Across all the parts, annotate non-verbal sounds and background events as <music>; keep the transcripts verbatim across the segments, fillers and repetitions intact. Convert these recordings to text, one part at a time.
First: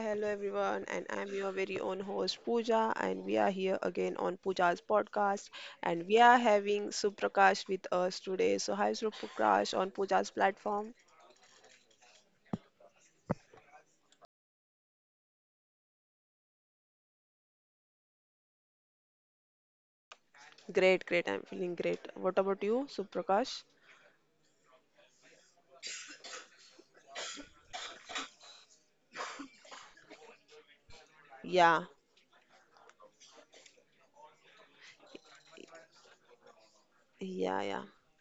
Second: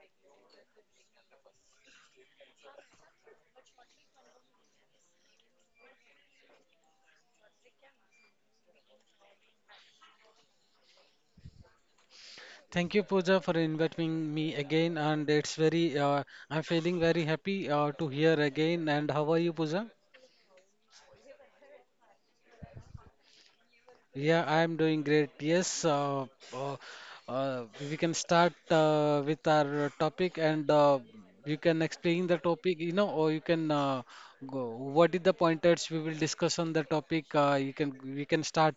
hello everyone, and I'm your very own host Pooja, and we are here again on Pooja's podcast, and we are having Suprakash with us today. So, hi Suprakash on Pooja's platform. Thank you, Pooja, for inviting me again, and it's very. Uh, I'm feeling very happy uh, to hear again. And how are you, Pooja? Great, great, I'm feeling great. What about you, Suprakash? Yeah, I'm doing great. Yes, uh, uh, uh, we can start uh, with our topic, and uh, you can explain Yeah, the topic. You know, or you can uh, go. What is the pointers we will discuss on the topic? Uh, you can yeah, we yeah. can start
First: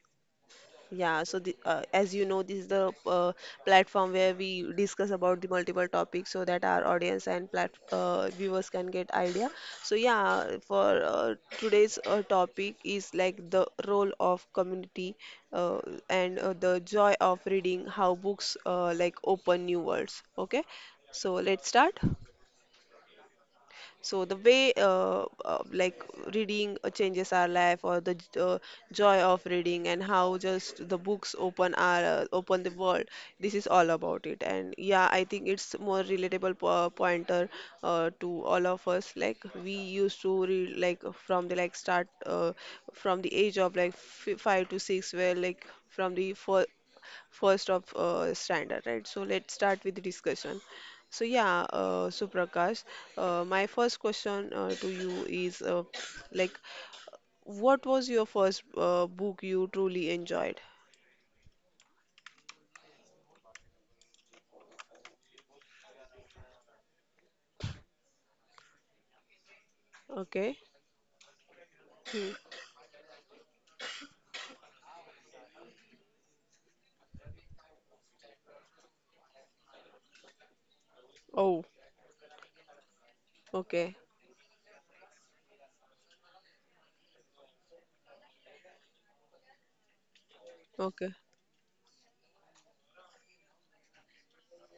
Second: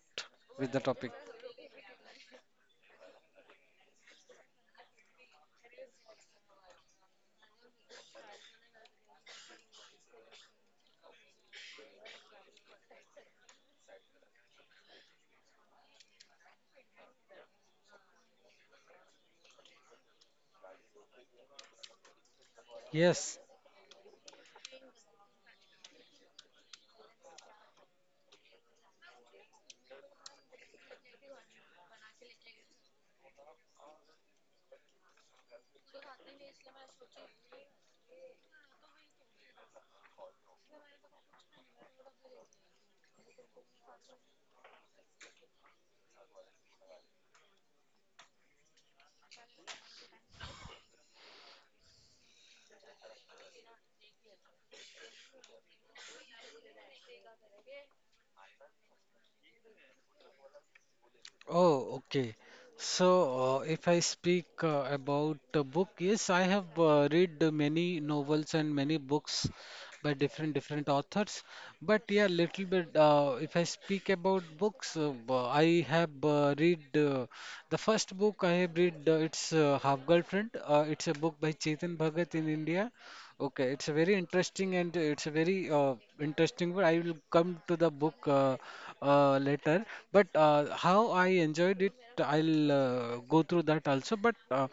with the topic. Yeah, so the, uh, as you know, this is the uh, platform where we discuss about the multiple topics so that our audience and plat uh, viewers can get idea. So yeah, for uh, today's uh, topic is like the role of community uh, and uh, the joy of reading, how books uh, like open new worlds. Okay, so let's start. Yes. So the way uh, uh, like reading uh, changes our life, or the j- uh, joy of reading, and how just the books open our uh, open the world. This is all about it. And yeah, I think it's more relatable po- pointer uh, to all of us. Like we used to read like from the like start uh, from the age of like f- five to six, where like from the fir- first of uh, standard, right? So let's start with the discussion. So yeah, uh, Suprakash, uh, my first question uh, to you is uh, like, what was your first uh, book you truly enjoyed? Oh, okay. So, uh, if I speak uh, about the book, yes, I have uh, read uh, many novels and many books by different Okay. different authors. But yeah, Hmm. little bit. Uh, if I speak about books, uh, b- I have uh, read uh, the first book I have read. Uh, it's uh, Half Girlfriend. Uh, it's a book by Oh, Chetan Bhagat in India. Okay, it's okay, a very interesting and it's a very uh, interesting. But I will come to the book uh, uh, later. But uh, okay. how I enjoyed it, I'll uh, go through that also. But uh,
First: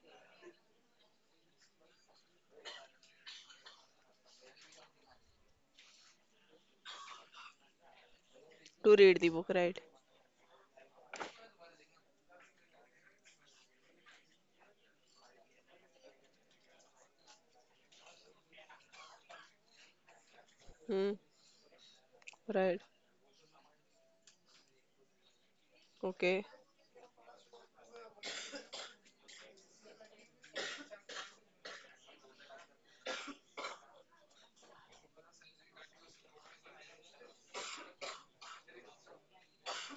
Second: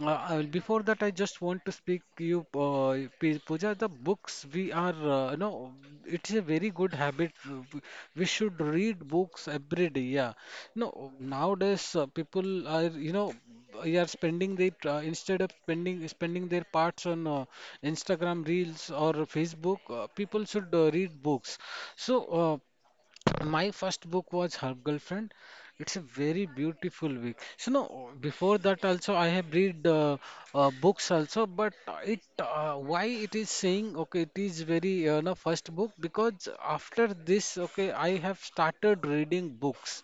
uh, uh, before that, I just want to speak you, uh, P- Pooja. The books we are, uh, you know, it's a very good habit. uh, w- We should To read read the books book, right? every day. Yeah. No, nowadays uh, people are, you know, they are spending their uh, instead of spending spending their parts on uh, Instagram reels or Facebook. Uh, people should uh, Hmm. read books. So. Uh, Right. my first book was Her Girlfriend. It's a very Okay. beautiful book. So no, before that also I have read uh, uh, books also, but it uh, why it is saying okay, it is very uh, no first book because after this okay I have started reading books.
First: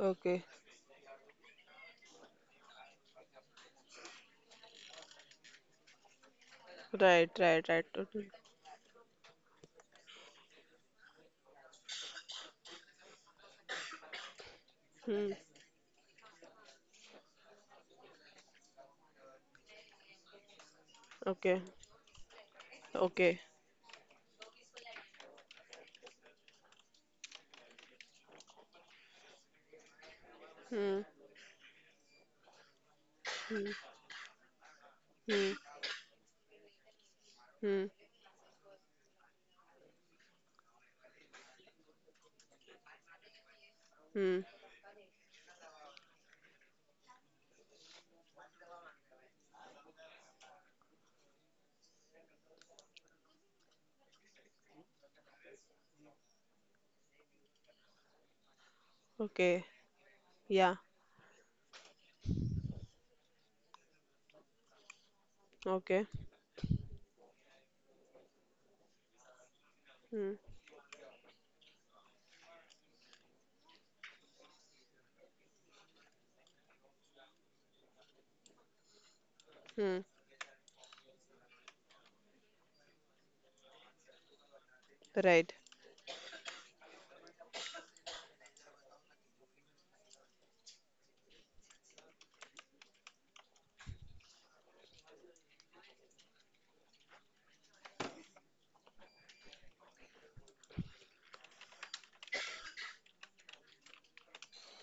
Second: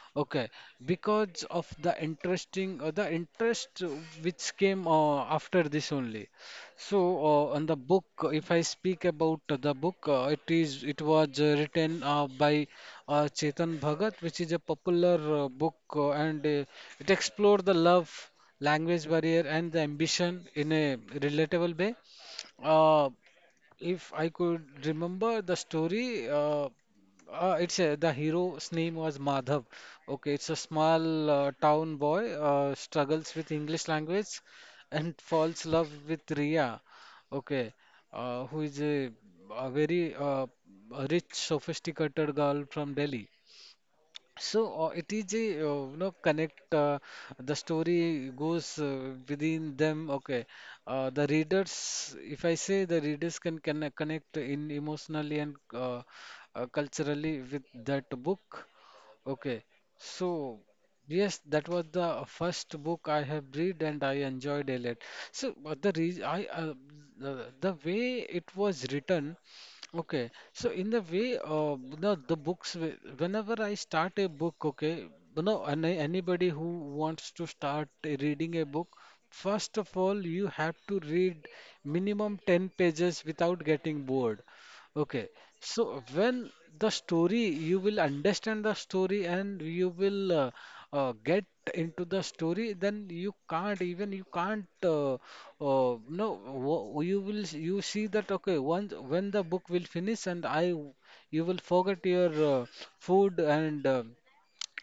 Okay. Okay, because of the interesting uh, the interest uh, which came uh, after this only. So Right. uh, on Right. the Right. book, uh, Totally. if I speak about the book, uh, it is it was uh, written uh, by uh, Chetan Bhagat, which is a popular Hmm. uh, book, uh, and uh, it explored the love, language barrier, and the ambition in a Okay. relatable way. Uh, Okay. if I could remember the story, uh, uh, it's uh, the hero's name was Madhav. Okay, it's a Hmm. small uh, town boy uh, struggles with Hmm. English language and Hmm. falls love with Riya. Okay, Hmm. uh, who is a, a very uh, rich, sophisticated girl from Delhi. Hmm. So uh, it is a uh, you know connect uh, the story goes uh, within them. Okay, uh, the readers, if I say the readers can connect, connect in emotionally and uh, uh, culturally with that book. Okay, Okay. so Yeah. yes, that was the first book I have read and I enjoyed a lot. So but the Okay. reason I uh, the, the way it was written, okay. Hmm. So in the way, uh, you know, the books. wh- Whenever I start a book, okay, you know, any, anybody who wants to start reading a book, first Hmm. of all, you have to read minimum ten pages without getting bored. Okay, Right. so when the story, you will understand the story and you will uh, uh, get into the story, then you can't even you can't uh, uh, no wo- you will s- you see that okay once when the book will finish and I w- you will forget your uh, food and uh,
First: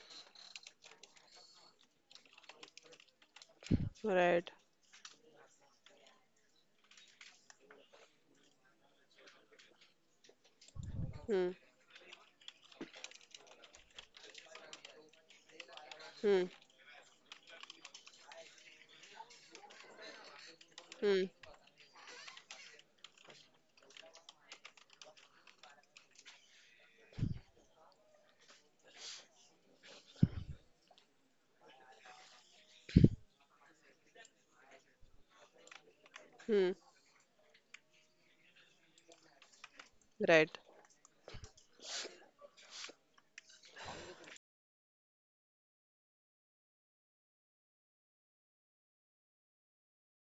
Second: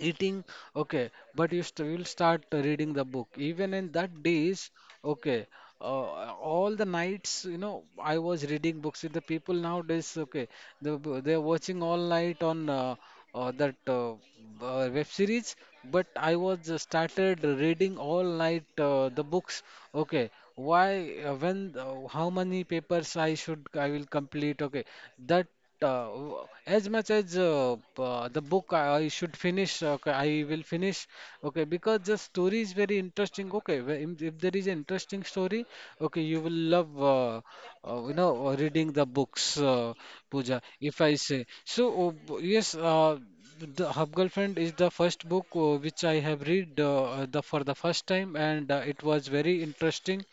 eating okay but you st- will start reading the book even in that Right. days okay uh, all the nights you know I was reading books with the people nowadays okay the, b- they're Hmm. watching all night on uh, uh, that uh, b- uh, web series but I Hmm. was uh, started reading all night uh, the books okay why Hmm. uh, when uh, how many papers i should I will complete okay that uh, w- as much as uh, p- uh, the book I I should finish, uh, okay, I will finish, okay, because the story is very interesting. Okay, where im- if there is an interesting story, okay, you will Hmm. love, uh, uh, you know, uh, reading the books, uh, Right. Pooja, if I say. So, uh, b- yes, uh, The Hub Girlfriend is the first book uh, which I have read uh, uh, the for the first time, and uh, it was very interesting.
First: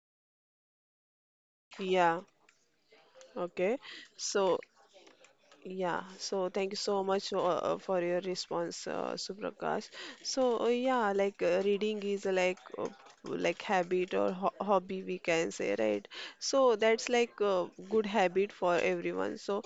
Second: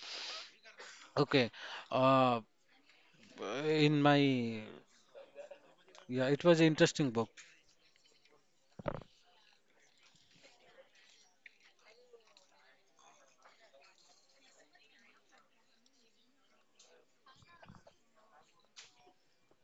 Okay, Yeah. uh, Okay. in So my yeah, yeah, it so was an thank you so interesting book. much uh, uh, for your response, uh, Suprakash. So uh, yeah, like uh, reading is uh, like uh, like habit or ho hobby we can say, right? So that's like a good habit for everyone. So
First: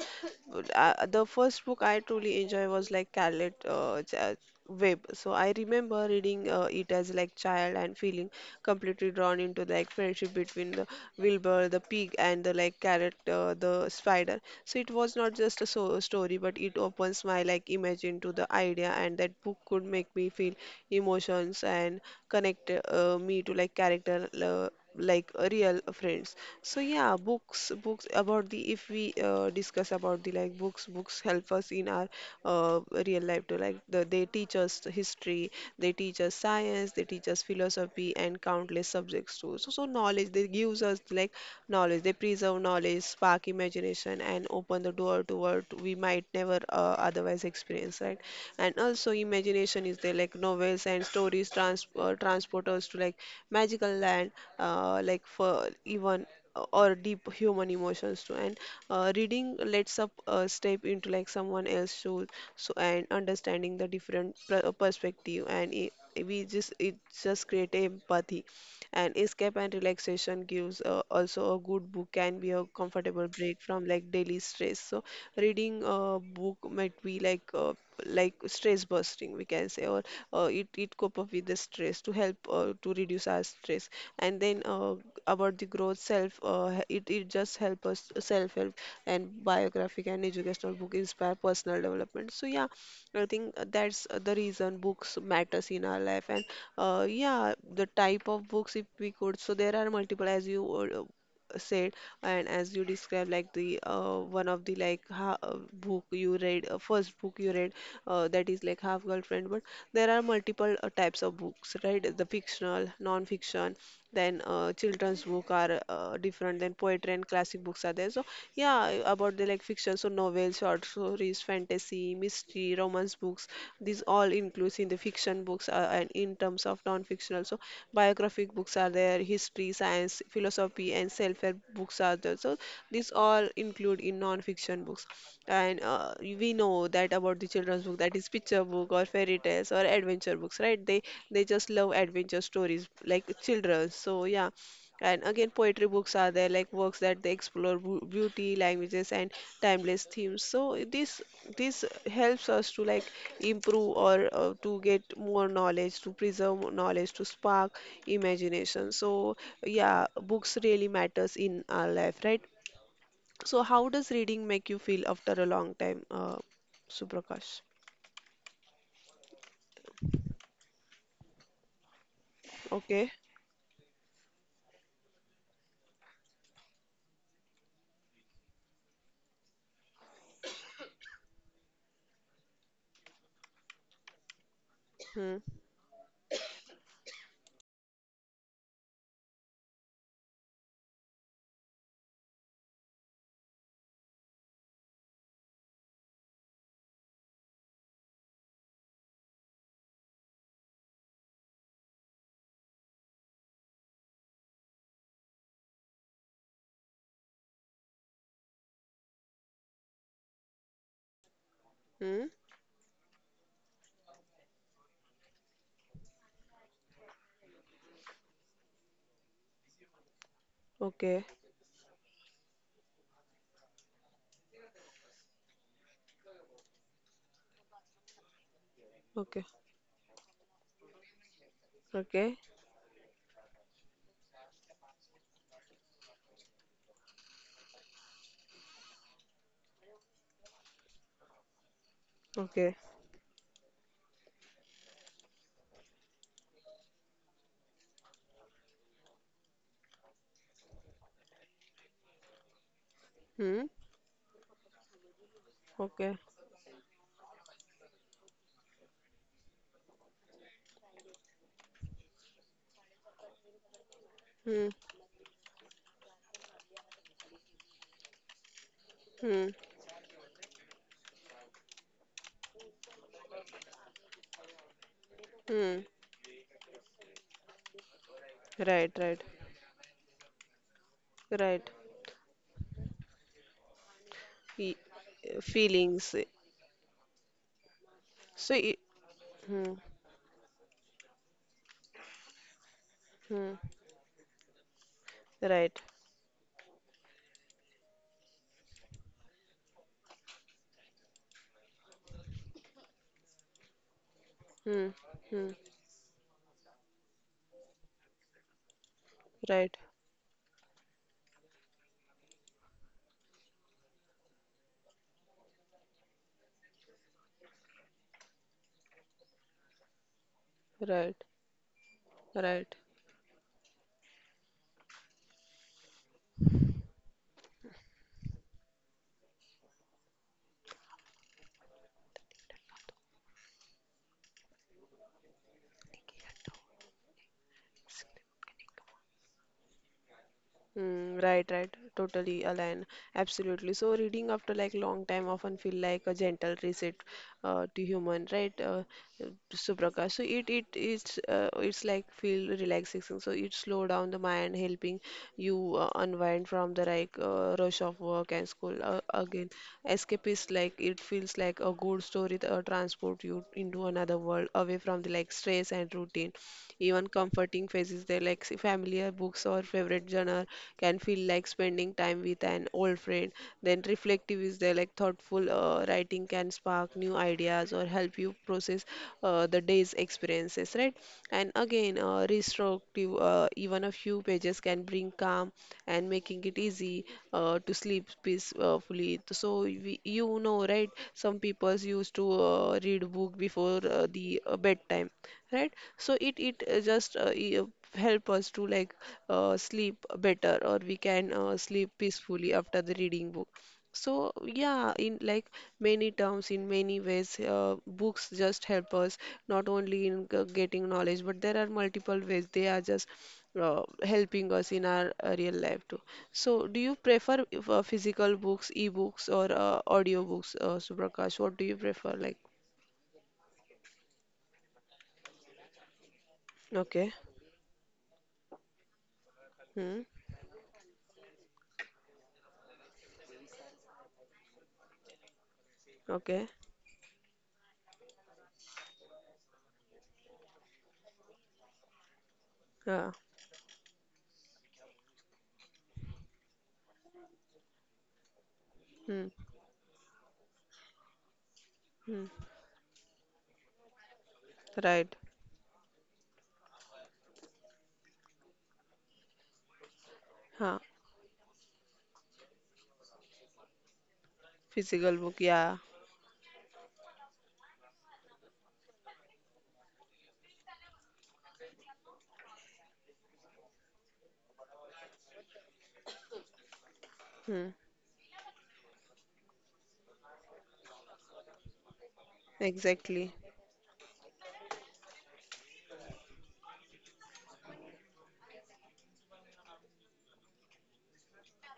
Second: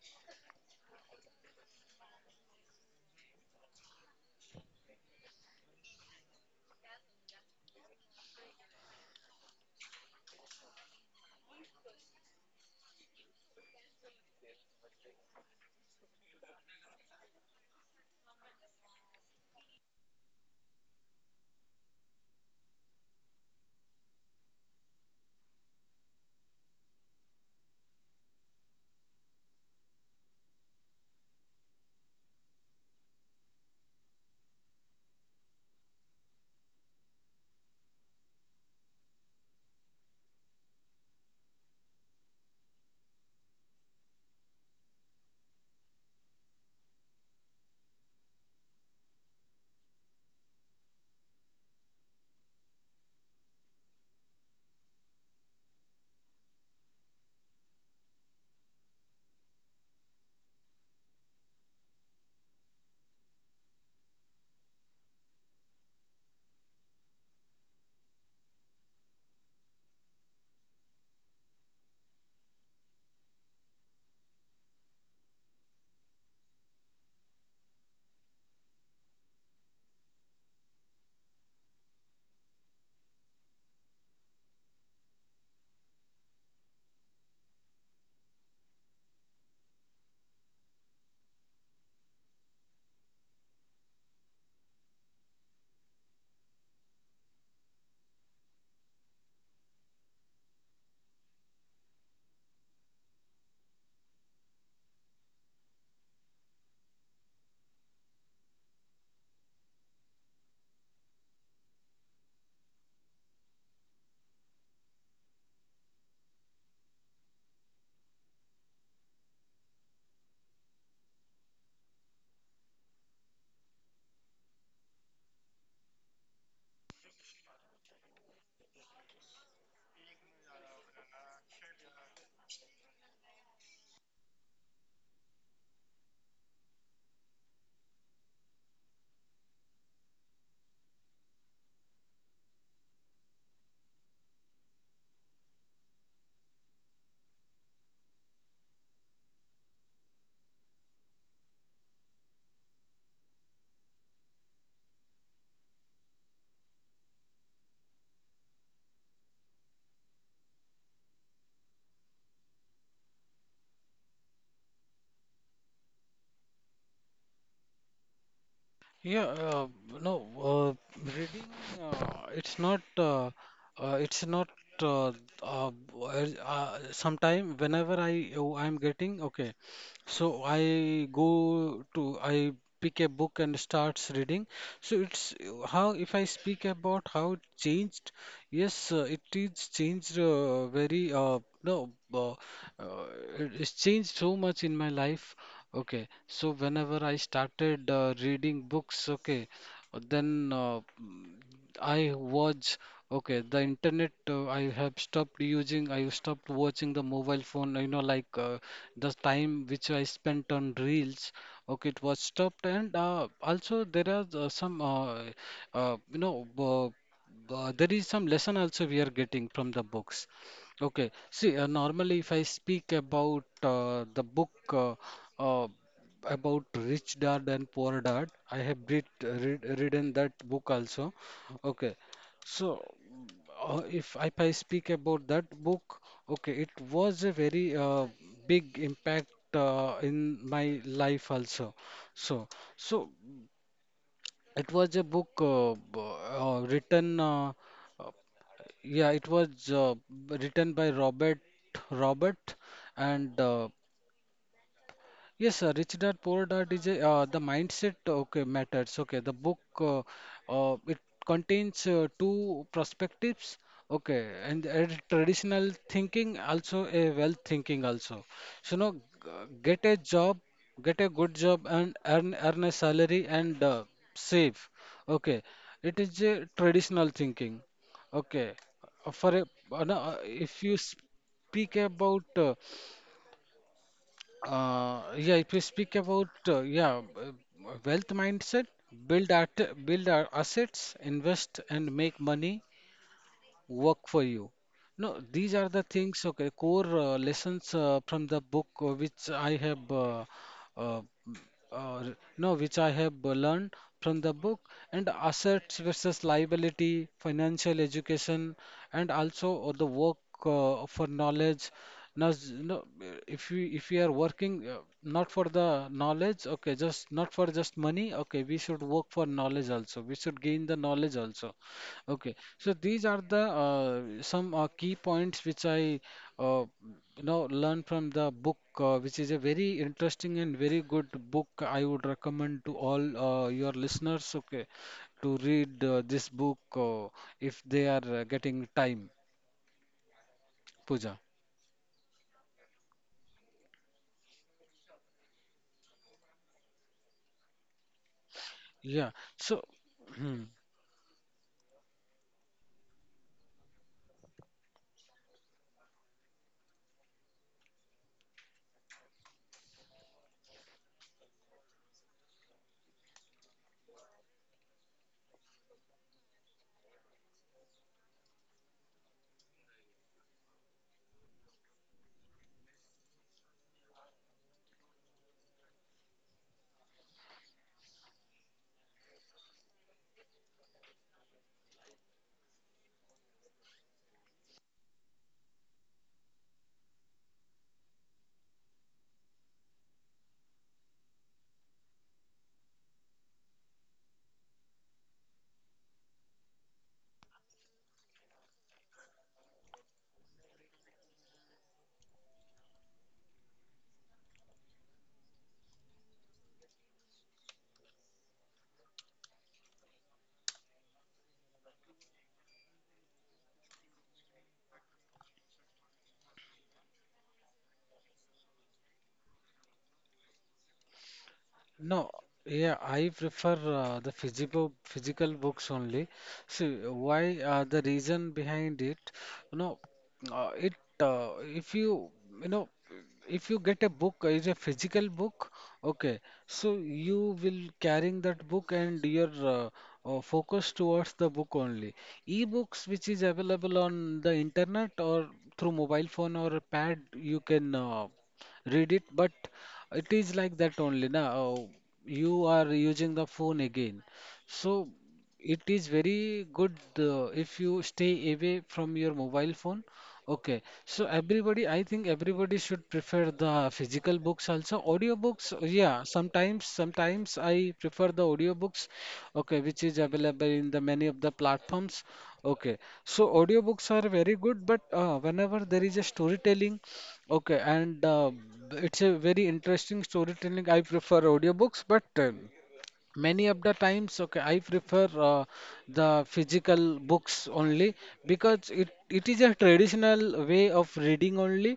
uh, uh, the first book I truly enjoy was like Scarlet uh, Ch- Web. So I remember reading uh, it as like child and feeling completely drawn into like friendship between the Wilbur the pig and the like carrot uh, the spider. So it was not just a so story, but it opens my like imagine to the idea, and that book could make me feel emotions and connect uh, me to like character uh, like uh, real friends. So yeah, books books about the if we uh, discuss about the like books books help us in our uh, real life to like the, they teach us the history, they teach us science, they teach us philosophy and countless subjects too. So so knowledge they gives us like knowledge. They preserve knowledge, spark imagination, and open the door to what we might never uh, otherwise experience, right? And also, imagination is there, like novels and stories trans uh, transport us to like magical land, uh, like for even uh, or deep human emotions too and uh, reading lets up uh, step into like someone else's shoes so and understanding the different pr- perspective and it, we just it just create empathy and escape and relaxation gives uh, also a good book can be a comfortable break from like daily stress so reading a book might be like uh, like stress busting we can say or uh, it, it cope up with the stress to help uh, to reduce our stress and then uh, about the growth self uh, it, it just help us self help and biographic and educational book inspire personal development so yeah I think uh, that's uh, the reason books matters in our life, and uh, yeah, the type of books if we could. So there are multiple, as you uh, uh, said, and as you described, like the uh, one of the like ha uh, book you read, uh, first book you read, uh, that is like Half Girlfriend. But there are multiple uh, types of books, right? The fictional, non-fiction, then uh, children's book are uh, different than poetry and classic books are there so yeah about the like fiction so novels short stories fantasy mystery romance books these all includes in the fiction books uh, and in terms of non-fictional so biographic books are there history science philosophy and self-help books are there so these all include in non-fiction books and uh, we know that about the children's book, that is picture book or fairy tales or adventure books, right? They they just love adventure stories like children. So yeah. And again, poetry books are there, like works that they explore bu- beauty, languages, and timeless themes. So this this helps us to like improve or uh, to get more knowledge, to preserve more knowledge, to spark imagination. So yeah, books really matters in our life, right? So, how does reading make you feel after a long time, uh, Suprakash? Yeah, uh, no, uh, reading, uh, it's not, Okay. uh, uh, it's not, uh, uh, uh, sometime whenever I, oh, I'm getting, okay, so I go to, I pick a book and starts reading. So Hmm. it's uh, how, if I speak about how it changed, yes, uh, it is changed uh, very, uh, no, uh, uh, it- it's changed so much in my life. Okay, so whenever I started uh, reading books, okay, then uh, mm, I watch. Okay, the internet uh, I have stopped using. I stopped watching the mobile phone. You know, like uh, the time which I spent on reels. Okay, it was Hmm. stopped, and uh, also there are uh, some uh, uh, you know. Uh, uh, there is some lesson also we are getting from the books. Okay. Okay. See, uh, normally if I speak about uh, the book uh, uh, about Rich Dad and Poor Dad, I have read, Okay. read written that book also. Okay. Okay. So, uh, if I, if I speak about that book, okay, it was a very uh, big impact uh, in my life also. So, Okay. so it was a book uh, b- uh, written. Uh, uh, yeah, it was uh, written by Robert Robert and Hmm. uh, Yes, sir. Rich Okay. Dad Poor Dad is a, uh, the mindset okay matters. Okay, the book uh, uh, it contains uh, two perspectives. Okay, Hmm. and a traditional thinking also a wealth thinking also. So now g- Hmm. get a job, get a good job and earn earn a salary and uh, save. Okay, Hmm. it is a traditional thinking. Okay, Right. Uh, Right. for a uh, no, uh, if you Right. speak about uh, E- uh, yeah, if you speak feelings. about uh, yeah, uh, wealth So. mindset, It, build art, hmm. build our assets, invest and make money, Hmm. work for you. No, these are Right. the things, okay, core uh, lessons uh, from the book uh, which I have uh, uh, m- uh, r- no, which I have uh, learned from the book Hmm. and Hmm. assets versus liability, financial education, and also uh, Right. the work uh, for knowledge. Now, s- no, uh, if we if we are working uh, not for the knowledge, okay, just not for just money, okay, we should work for knowledge also. We should gain the knowledge Right. also. Okay, so Right. these are the uh, some uh, key points which I uh, you know learned from the book, uh, which is a very interesting and very good book. I would recommend to all uh, your listeners, okay, to read uh, this book, uh, if they are uh, getting time, Pooja. Mm, right, right. Totally align. Absolutely. So reading after like long time often feel like a gentle reset uh, to human, right? Uh, Yeah. uh, So, Suprakash. So <clears throat> it it it's uh, it's like feel relaxation. So it slow down the mind, helping you uh, unwind from the like uh, rush of work and school. Uh, again, escape is like it feels like a good story that uh, transport you into another world away from the like stress and routine. Even comforting phases they like s- familiar books or favorite genre can feel like spending time with an old friend. Then reflective is there like thoughtful uh, writing can spark new ideas or help you process uh, the day's experiences, right? And again, uh, restorative, uh, even a few pages can bring calm and making it easy uh, to sleep peacefully. So we, you know, right? Some people used to uh, read book before uh, the uh, bedtime, right? So it it uh, just uh, e- uh, help us to like uh, sleep better or we can uh, sleep peacefully after the reading book so yeah in like many terms in many ways uh, books just help us not only in g- getting knowledge but there are multiple ways they are just uh, helping us in our uh, real life too so do you prefer uh, physical books e-books or uh, audio books uh, Suprakash, what do you No, prefer like. yeah, I prefer uh, the physical physical books only. See, Okay. why uh, the reason behind it, you know, Hmm. uh, it uh, if you you know if you get a book uh, is a physical book, okay, Okay. so you will carrying that book and your uh, uh, focus towards the book only. E-books Yeah. which is available on the internet or through mobile phone or a pad, you can uh, read it, Hmm. but it is like that only now Hmm. you are using the phone again, so Right. it is very good uh, if you stay away from your mobile phone. Okay, Huh. so everybody, I think everybody should prefer the physical books also. Physical book. Audiobooks, Yeah. yeah, sometimes sometimes I prefer the audiobooks, okay, which is available in the many of the platforms. Okay, so audiobooks are very good, but uh, whenever there is a storytelling. Okay, Hmm. and uh, it's a very interesting storytelling. I prefer audiobooks, but uh, Exactly. many of the times okay I prefer uh, the physical books only, because it, it is a traditional way of reading only,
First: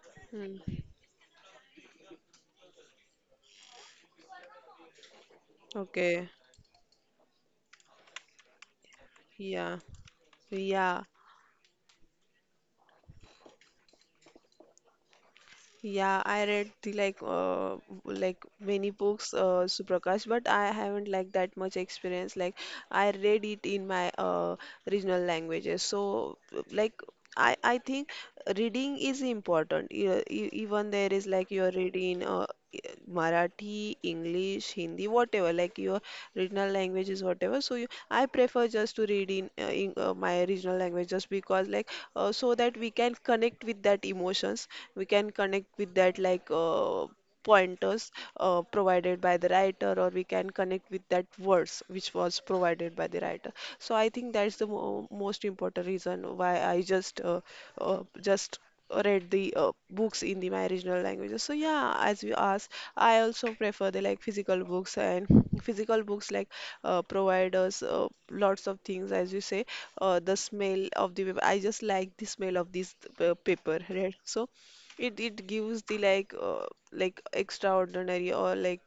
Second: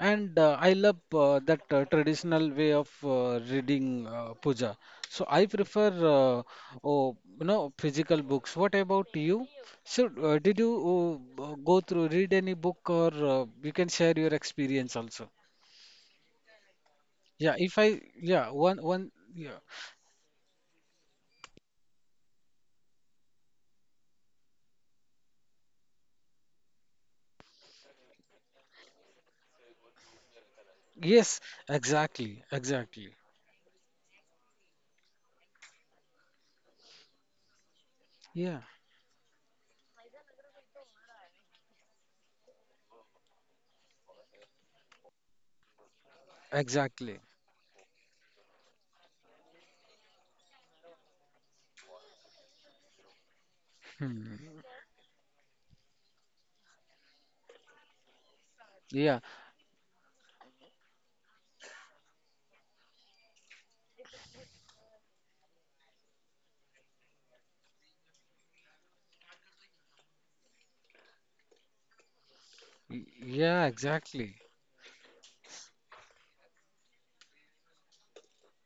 and uh, Hmm. I love uh, that uh, traditional way of uh, reading, uh, Puja. So I prefer Okay. uh, oh you know physical books. What about you? Yeah. So uh, did you Yeah. uh, b- go through read any book, or uh, you can share your experience also. Yeah, I read the like Yeah, uh if I like yeah, many one one books uh yeah. Suprakash, but I haven't like that much experience. Like I read it in my uh regional languages. So like I I think reading is important. E- e- Even there is like Yes, you're reading uh exactly, exactly. Marathi, English, Hindi, whatever. Like you regional languages whatever so you, I prefer Yeah, just to read in, uh, in uh, my regional language just because like uh, so that we can connect with that emotions, we can connect with that like uh, exactly. pointers uh, provided by the writer or we can connect with that words which was provided by the writer so I think that's the Hmm. mo- most important reason why I just uh, uh, just read Yeah, the uh, books in the my regional languages so yeah as you asked I also prefer the like physical books and physical books like uh, provide us uh, lots of things as you say uh, the smell of the paper I just like the smell of this y- uh, paper yeah, right so exactly. it it gives the like uh, like extraordinary or like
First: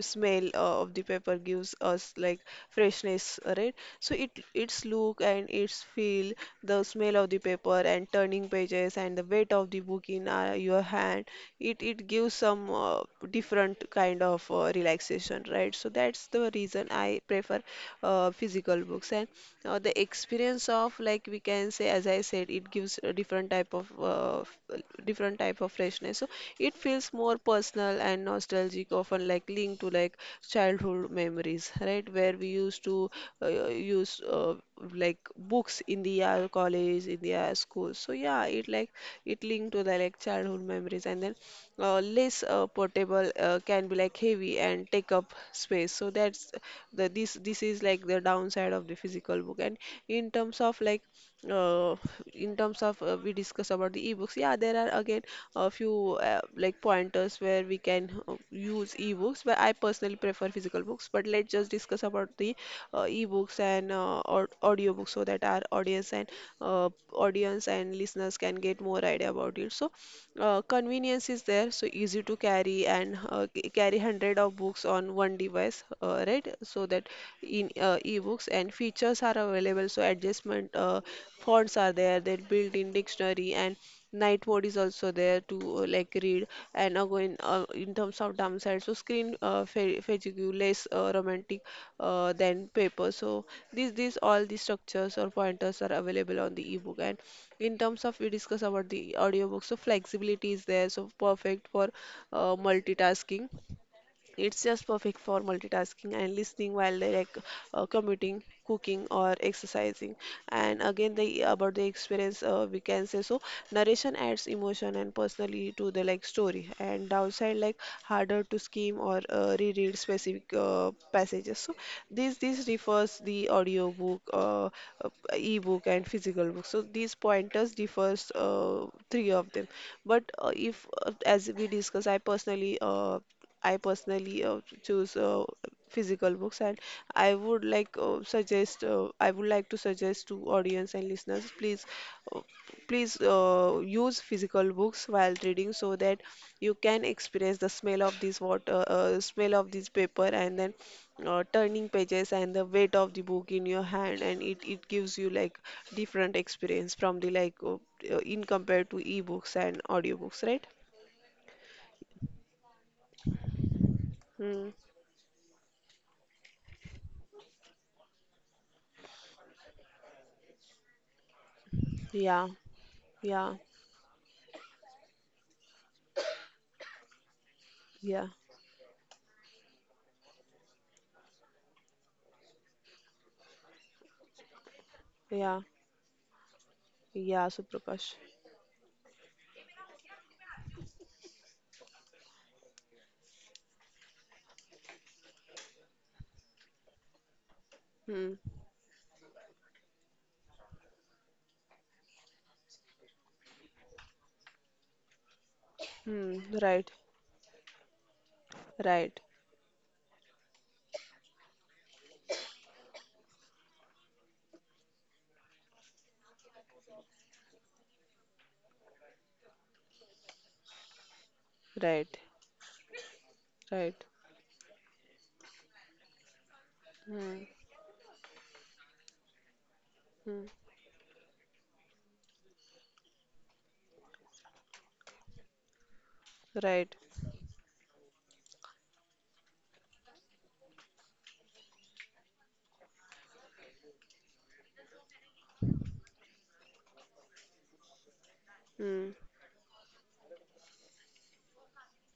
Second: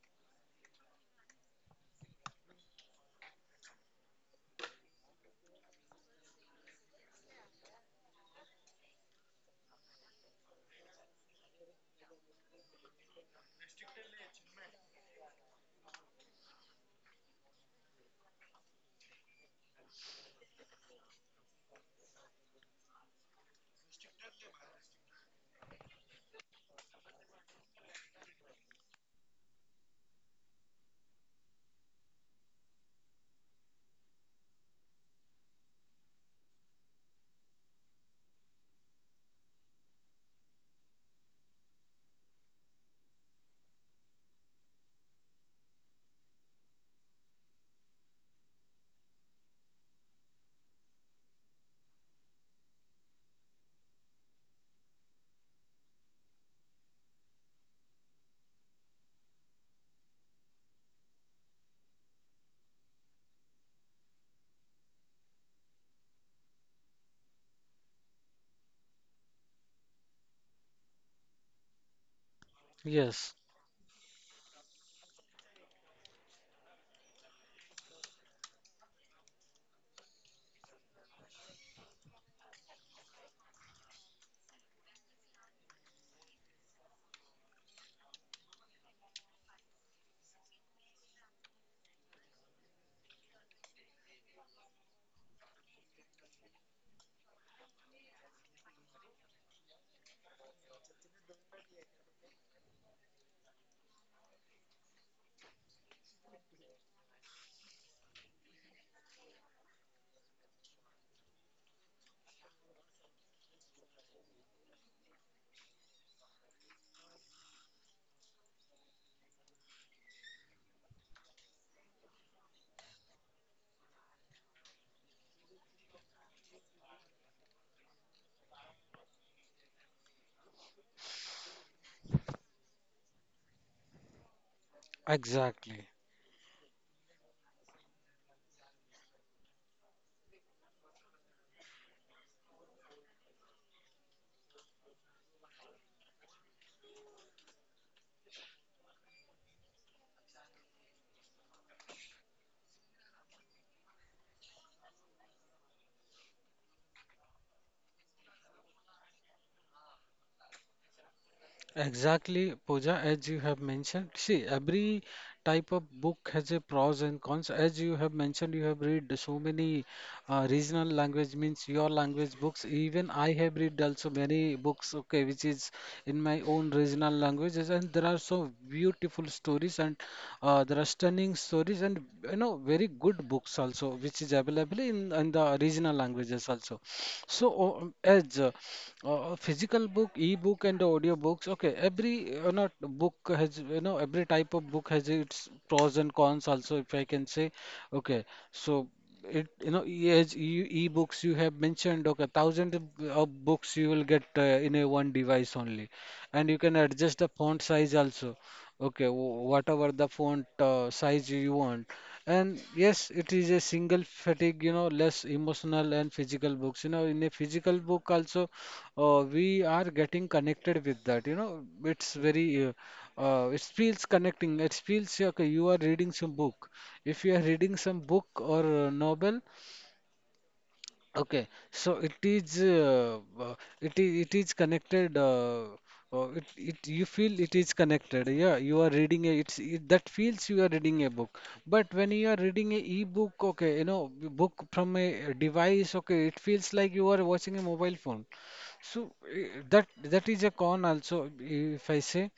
smell uh, of the pepper gives us like freshness, right? So it its look and its feel, the smell of the paper and turning pages and the weight of the book in uh, your hand, it it gives some uh, different kind of uh, relaxation, right? So that's the reason I prefer uh, physical books. And uh, the experience of, like, we can say, as I said, it gives a different type of uh, f- different type of freshness. So it feels more personal and nostalgic, often like linked to, like, childhood memories, right, where we used to uh, use uh, like books in the uh, college, in the uh, school. So, yeah, it, like, it linked to the, like, childhood memories. And then uh, less uh, portable, uh, can be, like, heavy and take up space. So that's the this this is, like, the downside of the physical book. And in terms of, like, uh, in terms of, uh, we discuss about the ebooks, yeah, there are, again, a few uh, like pointers where we can uh, use ebooks, but I personally prefer physical books. But let's just discuss about the uh, ebooks and uh, or audiobooks, so that our audience and uh, audience and listeners can get more idea about it. So uh, convenience is there, so easy to carry and Yes, uh, c- carry hundred of books on one device, uh, right. So that in uh, ebooks and features are available, so adjustment uh, fonts are there, then built-in dictionary and night mode is also there to uh, like read. And again, uh, in terms of downside, so screen uh, fa- fatigue, less uh, romantic uh, than paper. So these these all the structures or pointers are available on the ebook. And in terms of, we discuss about the audiobook, so flexibility is there, so perfect for uh, multitasking. It's just perfect for multitasking and listening while they're like uh, commuting, cooking, or exercising. And again, the about the experience, uh, we can say. So narration adds emotion and personally to the, like, story, and downside, like harder to skim or uh, reread specific uh, passages. So this this refers the audiobook, uh, uh, e-book, and physical book. So these pointers differs uh, three of them. But uh, if uh, as we discuss, I personally uh, I personally uh, choose uh, exactly. physical books. And I would like uh, suggest. Uh, I would like to suggest to audience and listeners, please, uh, please uh, use physical books while reading, so that you can experience the smell of this water, uh, smell of this paper, and then uh, turning pages and the weight of the book in your hand. And it it gives you, like, different experience from the, like, uh, uh, in compared to ebooks and audiobooks, right? Exactly, Pooja, as you have mentioned. See, Hmm. every type of book has a pros and cons. As you have mentioned, you have read so many uh, regional language means your language Yeah. books. Even I have Yeah. read also many books, okay, which is in my own regional languages, and there are Yeah. so beautiful stories and uh, there are stunning stories and you know very good books also which is available in, in the Yeah, regional languages also. So yeah, o- Suprakash. as uh, uh, Physical book, e-book and audio books, okay, every you know book has you know every type of book has its pros and cons also, if I can say. Okay, Hmm, so it you know e- as e- e-books, you have mentioned, okay, thousand of of books you will get uh, in a one device only, and you hmm, can right, adjust the font size also. Okay, right, wh- whatever the font uh, size you want. And yes, it is a single fatigue, you know, less emotional, and physical books, you know, in a physical book also, uh, we are getting connected with that. You know, it's right, very, uh, uh, it feels right, connecting. It feels okay, you are reading some book. If you are hmm, reading some book or uh, novel, hmm, okay, so it is uh, uh, it is it is connected. Uh, uh, it, it you right, feel it is connected. Yeah, you are reading a it's it, that feels you are reading a book. But when you are reading a e-book, okay, you know, b- book from a device, okay, it feels like you are watching a mobile phone. So hmm, eh, that that is a con also, if I say.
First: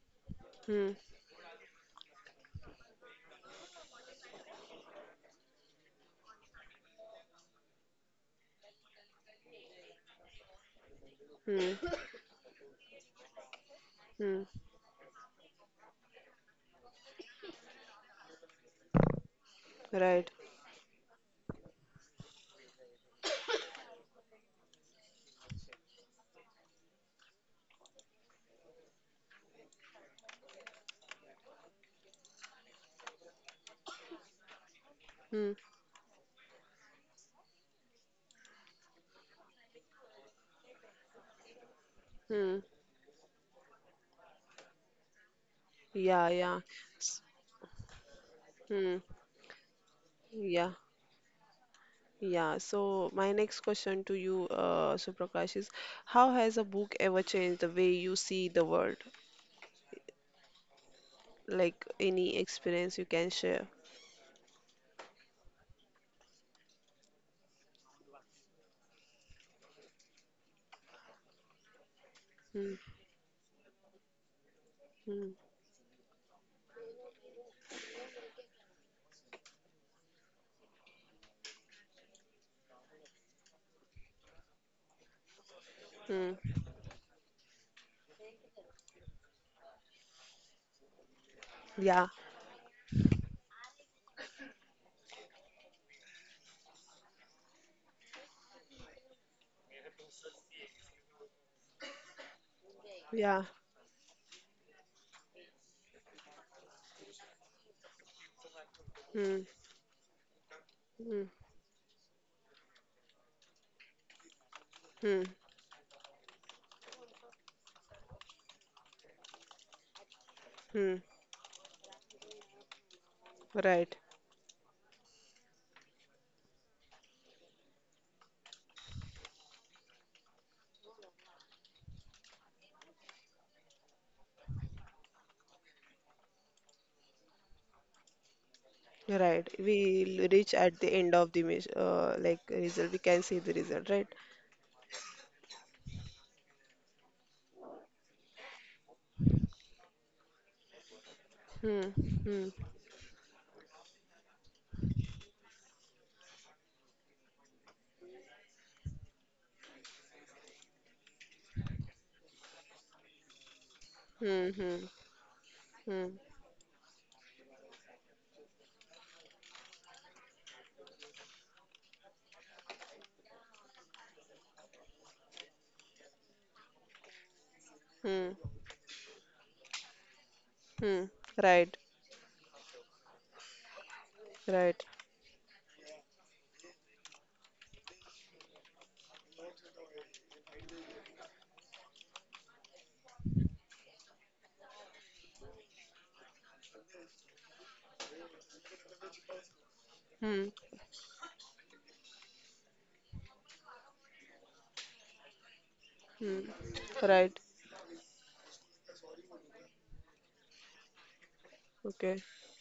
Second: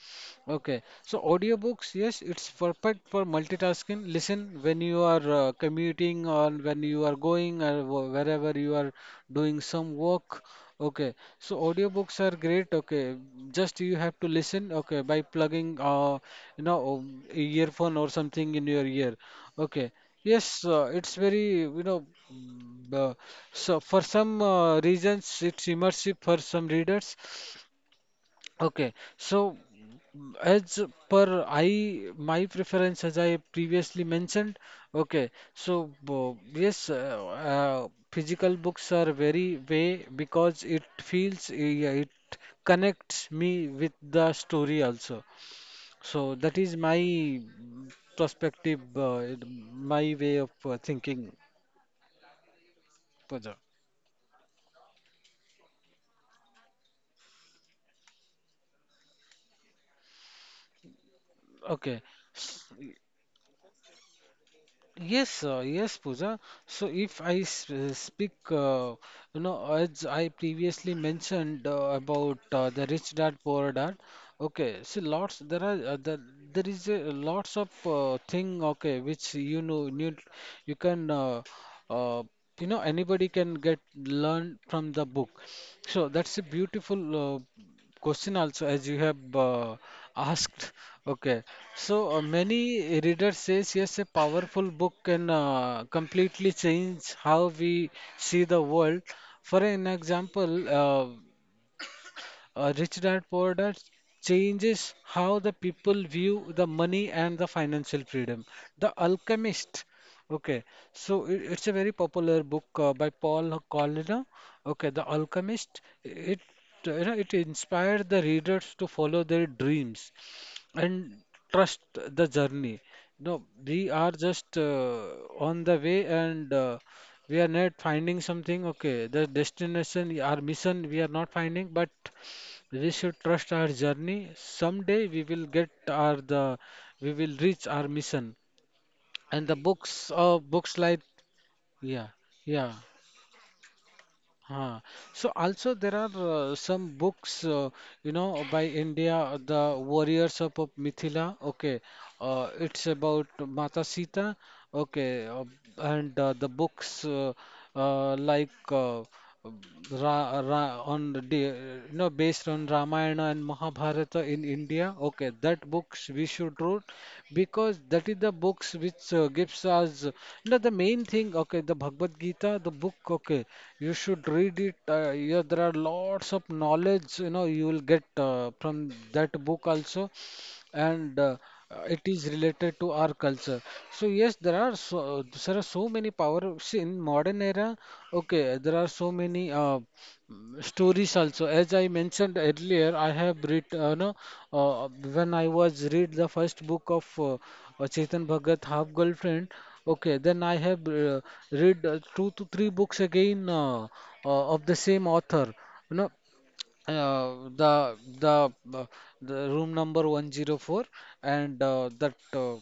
Okay, hmm, so audiobooks, yes, it's perfect for multitasking. Listen when you are uh, commuting or when you are going or wh- wherever you are doing some work. Okay, so hmm, audiobooks are great. Okay, just you have to hmm, listen. Okay, by plugging uh, you know um, earphone or something in your ear. Okay, right, yes, uh, it's very you know mm, uh, so for some uh, reasons it's immersive for some readers. Okay, so mm, as per I my preference, as I previously mentioned, okay, hmm, so bo- yes, uh, uh, physical books are very way because it feels, uh, yeah, it hmm, connects me with the story also. yeah, So that yeah, is my mm, perspective, hmm, uh, my way of yeah, uh, thinking. yeah. So my Pooja. next question to you, uh, Suprakash, is how has a book ever changed the way you see the world? Like, Okay, any experience you can share? yes, uh, yes, Pooja. So if I s- uh, speak, uh, you know, as I previously mentioned uh, about uh, Hmm, the Rich Dad, Poor Dad. Okay, see, hmm, lots there are uh, the, there is a lots of uh, thing. Okay, which you know, you, you can, uh, uh, you know, anybody can get learn from the book. So that's a hmm, beautiful uh, question also, as you have uh, asked. <laughs> Okay, so yeah, uh, many readers says yes, a powerful book can uh, completely change how we see the world. For an example, uh, uh, Rich Dad yeah, Poor Dad changes how the people view the money and the financial freedom. The hmm, Alchemist. Okay, hmm. so it, it's a very popular book uh, by Paul Colliner. Okay, The Hmm. Alchemist. It you know it inspired the readers to follow their dreams Hmm. and trust the journey. No, we Right. are just uh, on the way, and uh, we are not finding something. Okay, the destination, our mission, we are not finding, but we should trust our journey. Someday we will get our the we will reach our mission. And Right. the books We'll of reach books at the like, end of the mes- yeah, uh, like yeah. result. We can see the result, right? Huh. So also there are uh, some books, uh, you know, by India, uh, the Warriors of, of Mithila. Okay, Hmm. Hmm. uh, it's about Mata Sita. Okay, uh, and uh, the books uh, uh, like uh, um, Ra, Ra, on the day, you know, based on Ramayana and Mahabharata in Hmm. Hmm. India. Okay, that Hmm. books we should read because that is the books which uh, gives us, you know, the main thing. Okay, the Bhagavad Gita, the book. Okay, you should read it. Uh, yeah, there are lots of knowledge. You know, you will get Hmm. uh, from that book also, Hmm. and uh, Right. uh, it is related to our culture. So yes, there are Right. so there are so many power, see, in modern era. Okay, there are so many Uh, stories also. As I mentioned earlier, I have read uh, no, uh, when I was read the first book of uh, uh, Chetan Bhagat, Half Girlfriend. Okay, then Hmm. I have uh, read uh, two to three books again uh, uh, of the same author, you know, Hmm. Right. uh, the the uh, the Room Number one zero four, and uh, that Okay. uh,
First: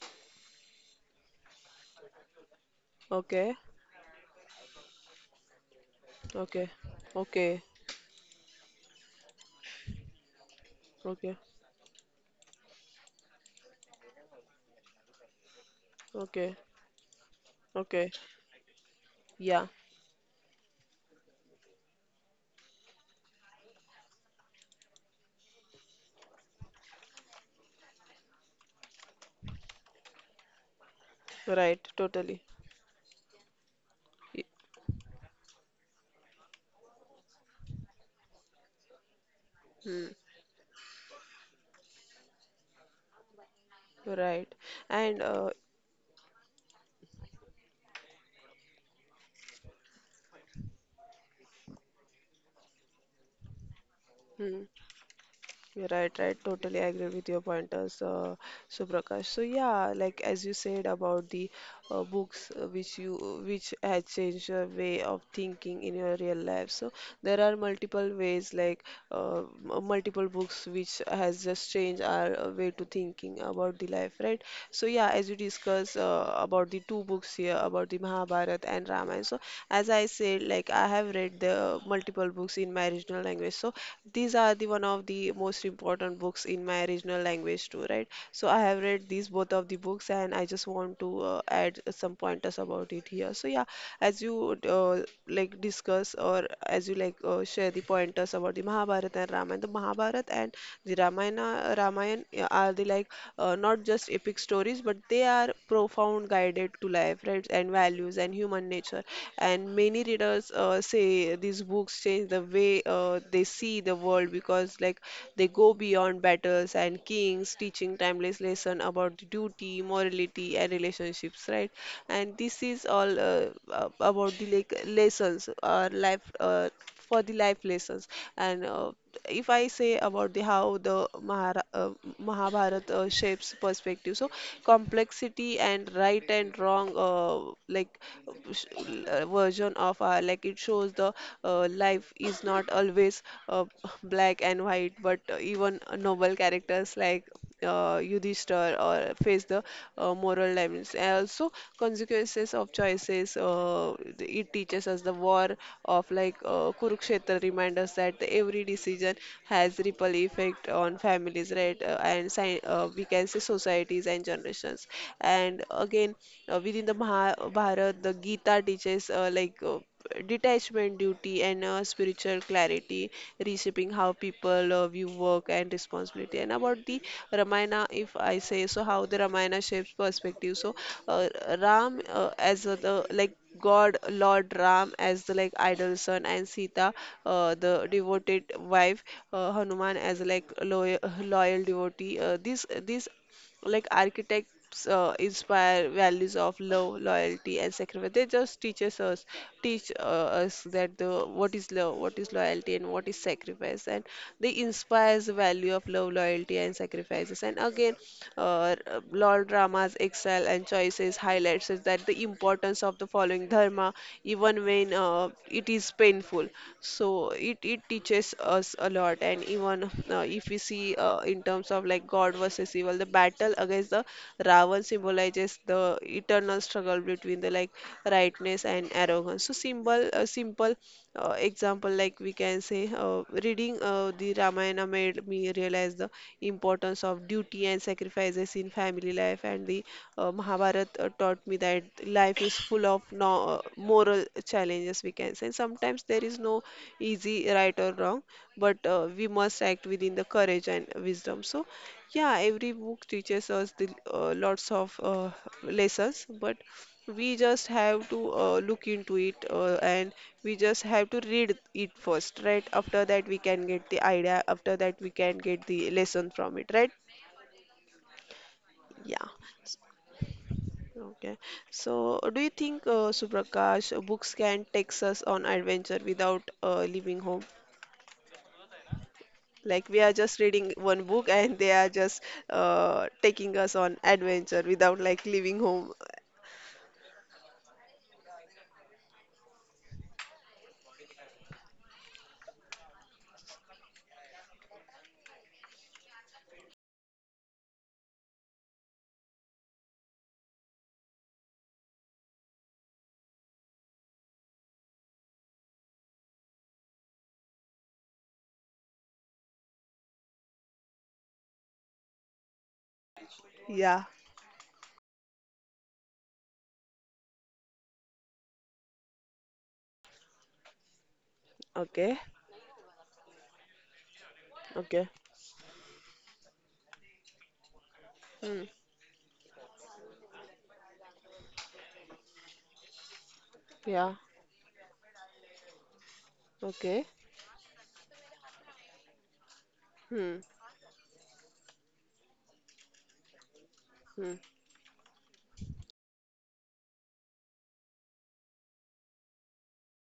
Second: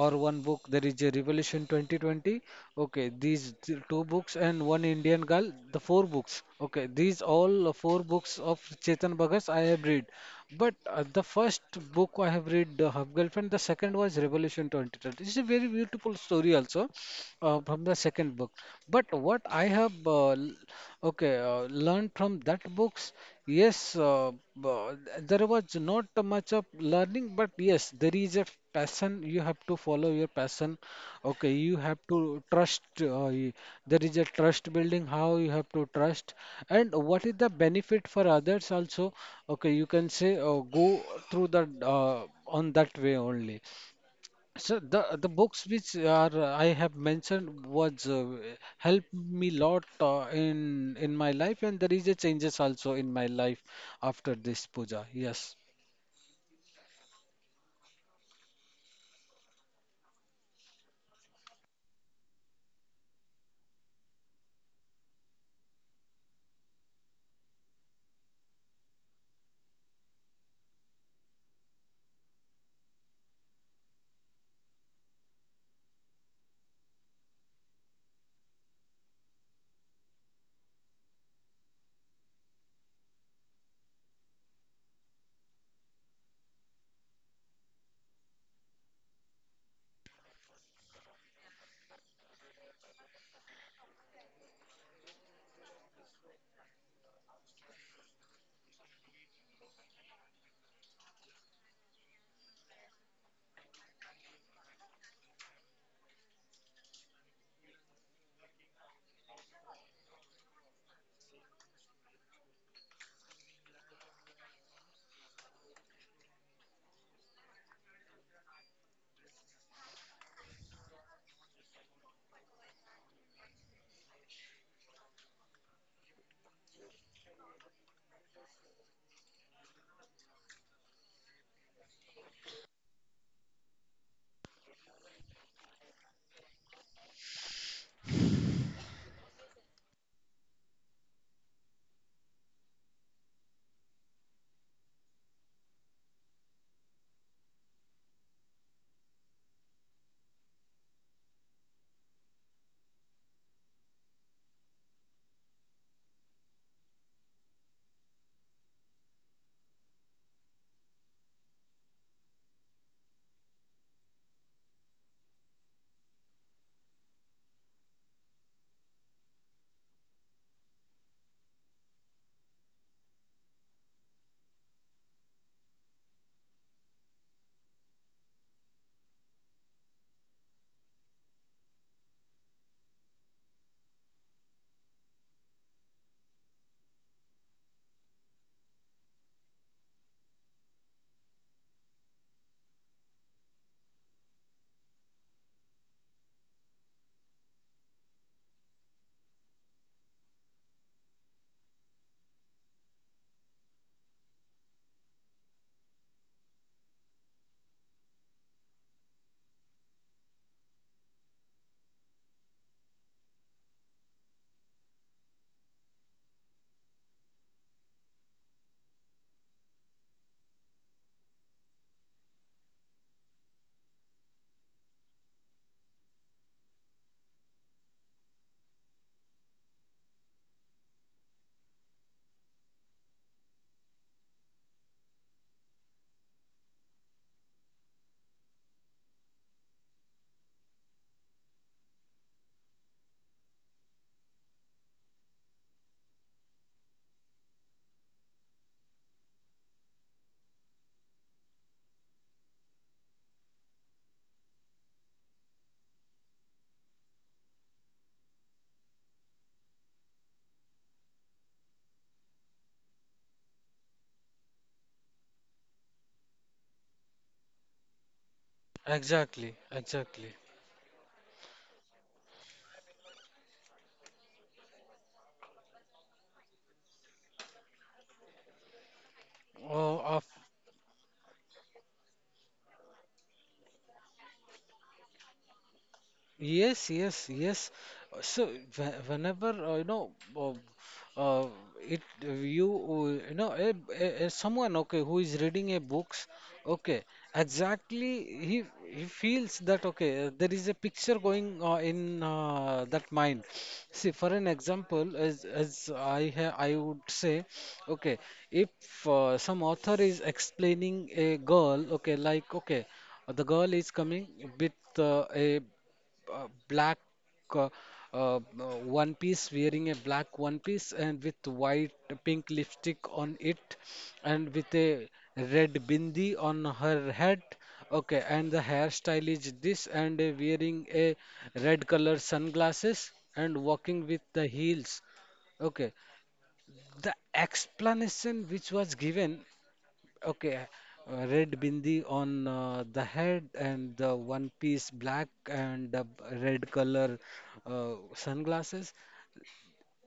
or one book there is a Revolution twenty twenty. Okay, these Okay. th- two books and One Indian Girl, the four books, Okay. okay, these Okay. all four books of Chetan Bhagat I have read. But uh, the Okay. first book I have read uh, Half Girlfriend, the second was Revolution twenty twenty. It's a very beautiful story Okay. also uh, from the Okay. second book. But what I Yeah. have uh, l- okay, uh, learned from that books, yes, uh, uh, there was not much of learning, but yes, there is a passion. You have to follow your passion. Okay, you Right. have Totally. to trust. Uh, y- there is a Y- trust building. How you have to trust, and what is the benefit for others also? Okay, you Hmm. can say uh, go through that uh, on that way only. Right. So the And the uh. books which are uh, I have mentioned was uh, helped me lot uh, in in my life, and there is a changes also in my life after Hmm. this, puja. Yes, You're right, right. Totally agree with your pointers, uh, Suprakash. So, yeah, like as you said about the uh, books, uh, which you which had changed your way of thinking in your real life. So there are multiple ways, like uh, m- uh, multiple books which has just changed our uh, way to thinking about the life, right? So, yeah, as you discuss uh, about the two books here about the Mahabharata and Ramayana. So as I said, like I have read the multiple books in my original regional language. So these are the one of the most important books in my regional language too, right? So I have read these both of the books, and I just want to uh, add some pointers about it here. So, yeah, as you uh, like discuss or as you like uh, share the pointers about the Mahabharata and Ramayana, the Mahabharata and the Ramayana, Ramayana uh, are the, like, uh, not just epic stories, but they are profound guided to life, right, and values and human nature. And many readers uh, uh, say these books change the way uh, they see the world, because, like, they go beyond battles and kings, teaching timeless lesson about the duty, morality, and relationships, right? And this is all uh, ab- about the, like, lessons, our life. Uh, for the life lessons. And uh, if I say about the how the Mahara, uh, Mahabharata uh, shapes perspective, so complexity and right and wrong, uh, like sh- uh, version of our, like, it shows the, uh, life is not always uh, <laughs> black and white. But uh, even noble characters like uh, Yudhishthir or fa- face the uh, moral dilemmas and also consequences of choices. Uh, it teaches us the war of, like, uh, Kurukshetra reminds us that every decision has ripple effect on families, right, uh, and sci- uh, we can say societies and generations. And again, uh, within the Mahabharata, the Gita teaches, uh, like uh, detachment, duty and uh, spiritual clarity, reshaping how people uh, view work and responsibility. And about the Ramayana, if I say, so how the Ramayana shapes perspective, so uh, Ram uh, as uh, the, like, god, lord Ram as the, like, idol son, and Sita, uh, the devoted wife, uh, Hanuman as, like, loyal, loyal devotee, uh, this this, like, architects uh, inspire values of love, loyalty and sacrifice. They just teaches us teach uh, us that the what is love, what is loyalty and what is sacrifice. And they inspires the value of love, loyalty and sacrifices. And again, uh, Lord Rama's excel and choices highlights is that the importance of the following dharma, even when uh, it is painful. So it it teaches teaches us a lot. And even uh, if we see uh, in terms of, like, god versus evil, the battle against the Ravan symbolizes the eternal struggle between the, like, rightness and arrogance. So symbol a simple uh, example, like we can say, uh, reading uh, the Ramayana made me realize the importance of duty and sacrifices in family life. And the uh, mahabharat uh, taught me that life is full of no, moral challenges, we can say. And sometimes there is no easy right or wrong, but uh, we must act within the courage and wisdom. So, yeah, every book teaches us the, uh, lots of uh, lessons. But we just have to uh, look into it, uh, and we just have to read it first, right? After that, we can get the idea. After that, we can get the lesson from it, right? Yeah. exactly, exactly. Okay. So, do you think, uh, Suprakash, uh, books can take us on adventure without uh, leaving home? Like, we are Oh, just reading one book and they are just uh, taking us on adventure without, like, leaving home. yes, yes, yes. Uh, So whe- whenever uh, you know uh, uh, it you uh, you know, a, a, a someone, okay, who is reading a books, okay, exactly, he he feels that, okay, uh, there is a picture going uh, in uh, that mind. See, for an example, as as I ha I would say, okay, if uh, some author is explaining a girl, okay, like, okay, uh, the girl is Yeah. coming with uh, a uh, black uh, uh, uh, one piece, wearing a black one piece and with white Okay. pink lipstick on it, and with a Okay. red bindi on her head. Okay, and Hmm. the hairstyle is this, and uh, wearing a red color sunglasses and walking Yeah. with the heels. Okay, Okay. the explanation which was given. Hmm. Okay, uh, red bindi on uh, the head and the Hmm. one piece black and the b- red color uh, sunglasses.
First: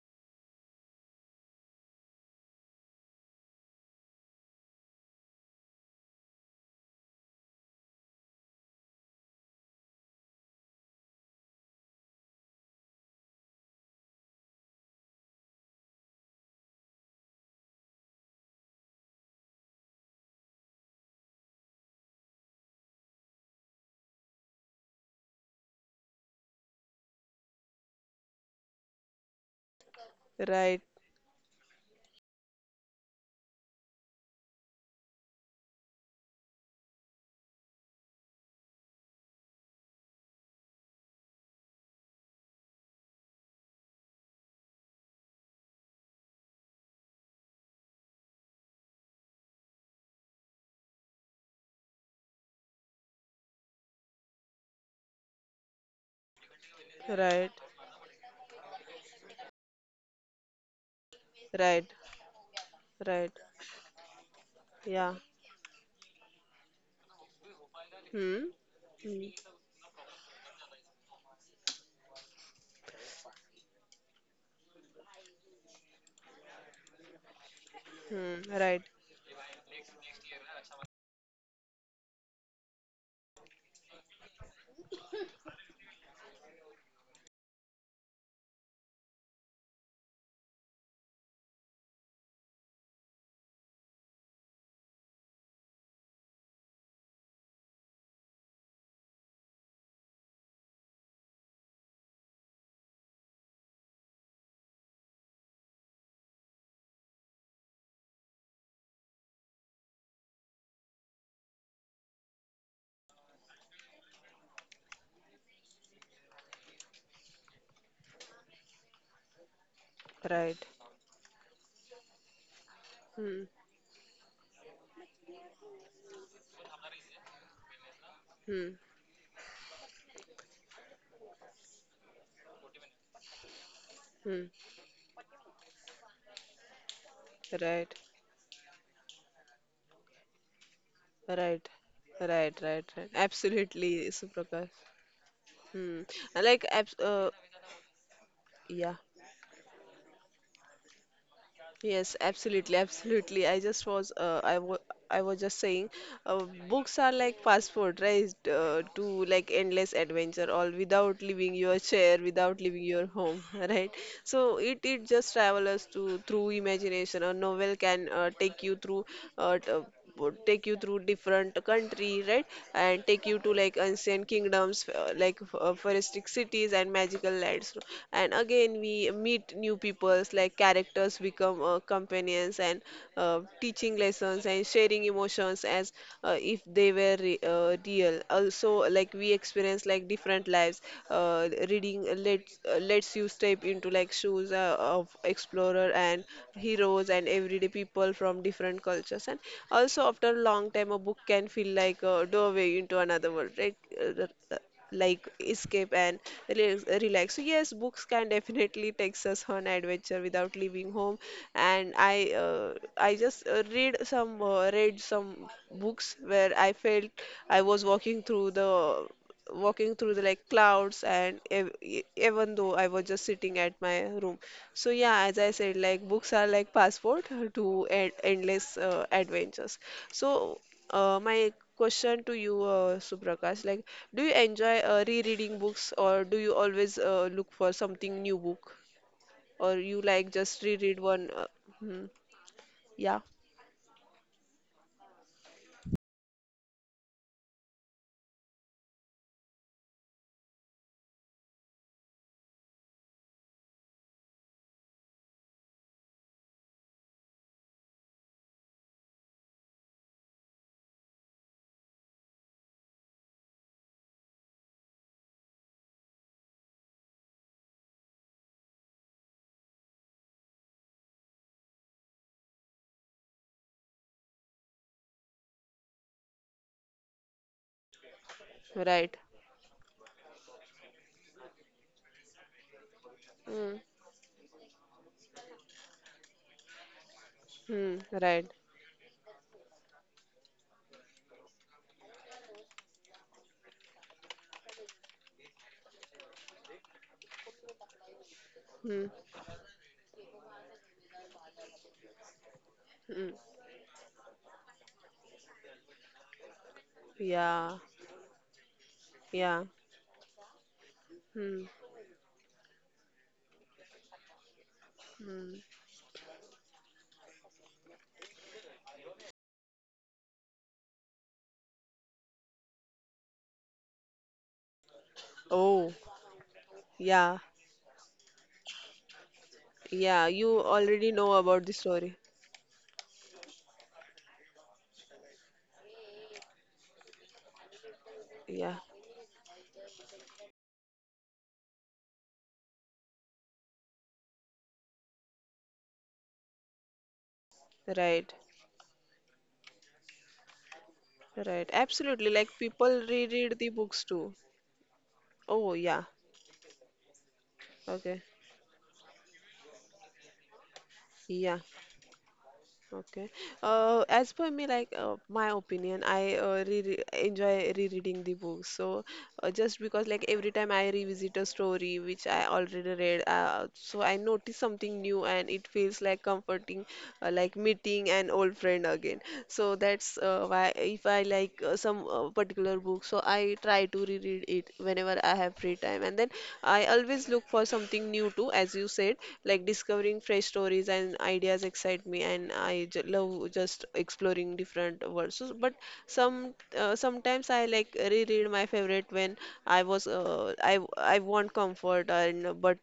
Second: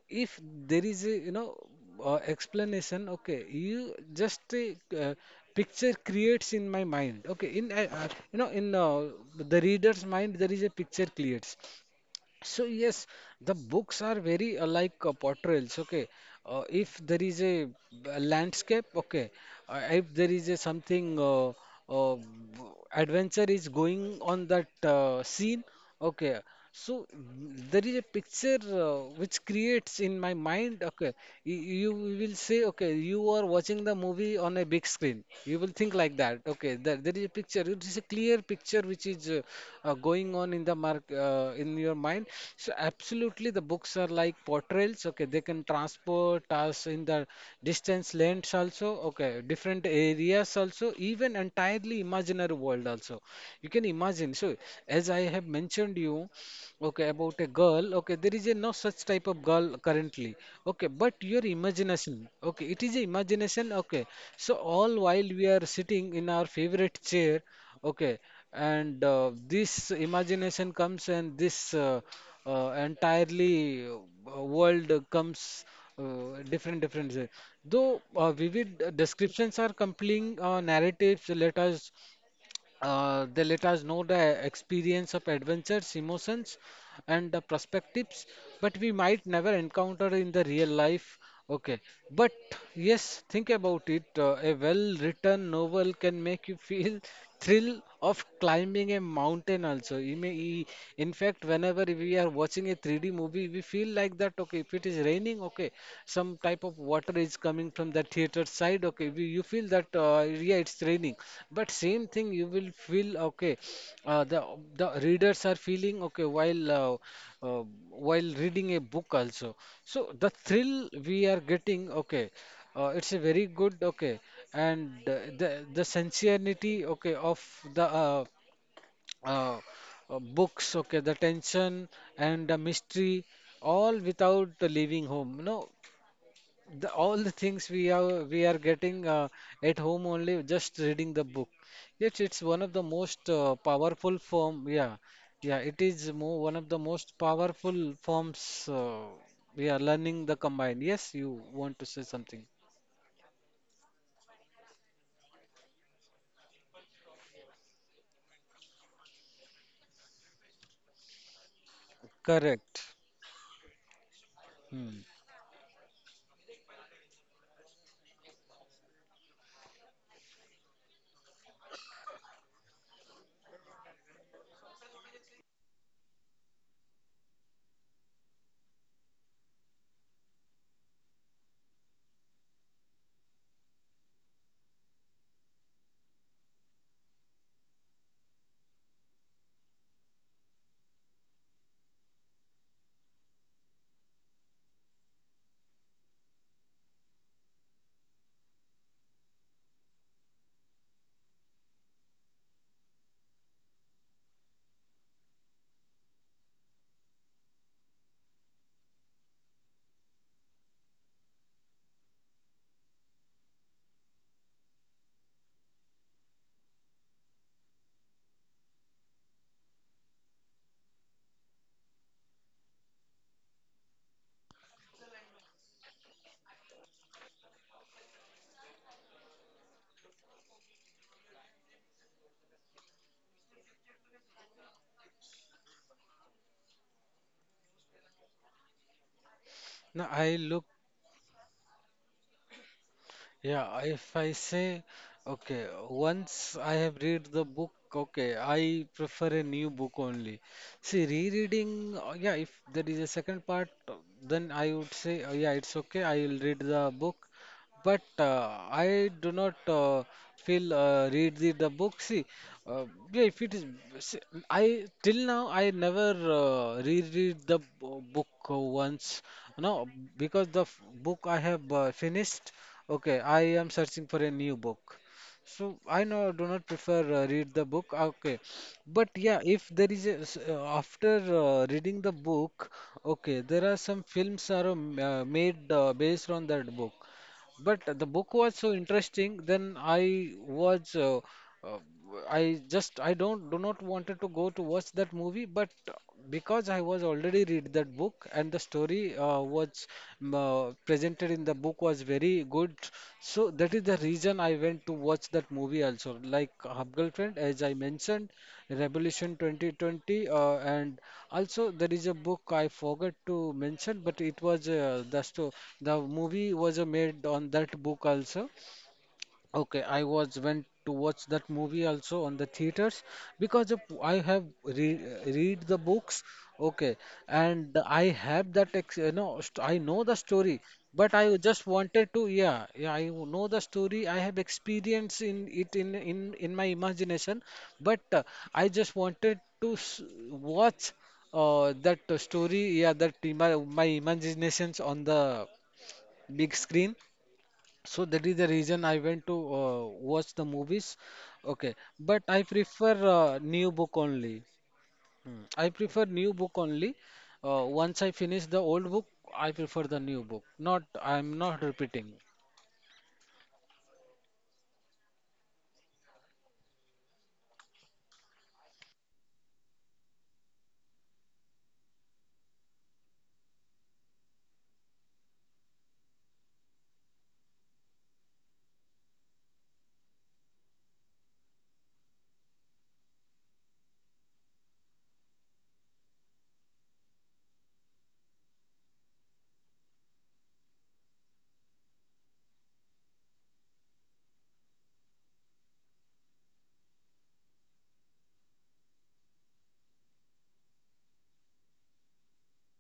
If there is a, you know, uh, explanation, okay, you just uh, uh, picture creates in my mind. Okay, in uh, uh, you know, in uh, the reader's mind, there is a picture creates. So yes, the books are very uh, like uh, portrayals. Okay, uh, if there is a, b- landscape, okay, uh, if there is a something, uh, uh, b- adventure is going on that uh, scene, okay. So mm, there is a picture uh, which creates in my Right. mind. Okay, Y- you will say, okay, you are watching the movie, see, on a big screen. You will think like that. Okay, there, there is a picture. It is a clear picture which is uh, uh, going on in the mark uh, in your mind. So absolutely, the books are like portrayals. Okay, they can transport us in the distance lands also. Okay, different areas also. Even entirely imaginary world also. You can imagine. So as I have mentioned you. Okay, about a Right. girl. Okay, there is a no such type of girl currently. Okay, but your Right. imagination. Okay, it is a Right. imagination. Okay, so all Yeah. while we are sitting in our favorite chair. Okay, Hmm. and uh, Hmm. this imagination comes, and this uh, uh, entirely uh, world comes uh, different different way. Though uh, Hmm. Right. vivid descriptions are compelling uh, narratives, let us uh, they let us know the experience of adventures, emotions, and the perspectives, but we might never encounter in the real life. Okay, but yes, think about it. Uh, a well-written novel can make you feel <laughs> thrill of climbing a mountain also. You may, in fact, whenever we are watching watching a three D movie, we feel like that, okay, if it is raining, okay, some type of water is coming from the theater side, okay, we, you feel that, uh, yeah, it's raining. But same thing, you will feel, okay, uh, the, the readers are feeling, okay, while, uh, uh, while reading a book also. So the Right. thrill we are getting, okay, uh, it's a very Hmm. good, okay, and uh, the, the sincerity, okay, of the, uh, Hmm. uh, uh, books, okay, the tension and the mystery, all without Hmm. leaving home. You know, the, all the things we Right. are we are getting uh, at home only, just reading the book. Right, Yet it's one of right, the right, right. most uh, powerful Absolutely, form. Suprakash. Yeah, yeah, it is Hmm. more I one of like, the abs most uh, powerful forms. Uh, yeah, We are learning the combined. Yes, you want to say yes, something? absolutely, absolutely. I just was, uh, I was, I was just saying, uh, books are, like, passport, right? Uh, to, like, endless adventure, all without leaving your chair, without leaving Correct. your home, <laughs> right? So it Hmm. it just travels to through imagination. A novel can uh, take you through uh, t- would take you through different country, right, and take you to, like, ancient kingdoms, uh, like uh, forestic cities and magical lands. And again, we meet new peoples, like characters become uh, companions and uh, teaching lessons and sharing emotions as, uh, if they were re- uh, real. Also, like, we experience, like, different lives. Uh, reading let uh, lets you step into, like, shoes uh, of explorer and heroes and everyday people from different cultures. And also, after a long time, a book can feel like a doorway into another world, right? Uh, the- the- like escape and relax, relax. So, yes, books can <laughs> definitely takes us on adventure without leaving home. And I uh, I just uh, read some uh, read some books where I felt I was walking through the walking through the, like, clouds. And ev- e- even though I was just sitting at my room. So, yeah, as I said, like books are like passport <laughs> to e- endless uh, adventures. So uh, my question to you, uh, Suprakash, like, do you enjoy uh, rereading books, or do you always uh, look for something new book, or you, Now like, I just look. reread one? Uh, hmm, yeah, Yeah, if I say, okay, once I have read the book, okay, I prefer a new book only. See, rereading, uh, yeah, if there is a second part, uh, then I would say, uh, yeah, it's okay, I will read the book. But uh, I do not uh, feel uh, read the, the book. See, uh, yeah, if it is, see, I till now I never uh, reread the bo- book uh, once. No, because the f- book I have uh, finished. Okay, I am searching for a new book. So I know do not prefer uh, read the book. Okay, but right. yeah, if there is a, s- uh, after uh, reading the book, okay, there Hmm, are some films are uh, uh, made uh, based on that book. But hmm, the book right. was so interesting. Then I was, uh, uh, I just, I don't, do not wanted to go to watch that movie. But because I was already read that book and the Hmm, story uh, was um, uh, presented in the book was very good. hmm, So that is the reason I went to watch that movie also. Like Hub Girlfriend, as yeah, I mentioned, Revolution yeah. twenty twenty, uh, and Hmm. also there is a book I forgot to mention, but it was uh, the Hmm. sto the movie was uh, made on that book also. Okay, I was went to watch that movie also on the theaters because of, I have re read the Oh, books. Okay, yeah, and I have that ex you know st I know the yeah, you story, already but I know about just the story. wanted to yeah yeah I know the story. I have experience in it in in in my imagination, but uh, I Yeah, just wanted to s watch uh, that story yeah that ima my imaginations on the big screen, so that right, is the reason I went to uh, watch the movies. right. Okay, but Absolutely. I Like prefer people uh, reread the new book books too. only. Hmm. Oh, I yeah. prefer new book only. Uh, once I Okay. finish the old book, I prefer the new book. Not, I'm Yeah. not repeating. Okay. Uh, as per me, like, uh, my opinion, I uh, re enjoy rereading the book. So uh, just because, like, every time I revisit a story which I already read, uh, so I notice something new, and it feels, like, comforting, uh, like meeting an old friend again. So that's uh, why, if I like uh, some uh, particular book, so I try to reread it whenever I have free time. And then I always look for something new too, as you said, like discovering fresh stories and ideas excite me, and i j- love just exploring different words. So, but some uh, sometimes I, like, reread my favorite when I was uh, I I want comfort and, but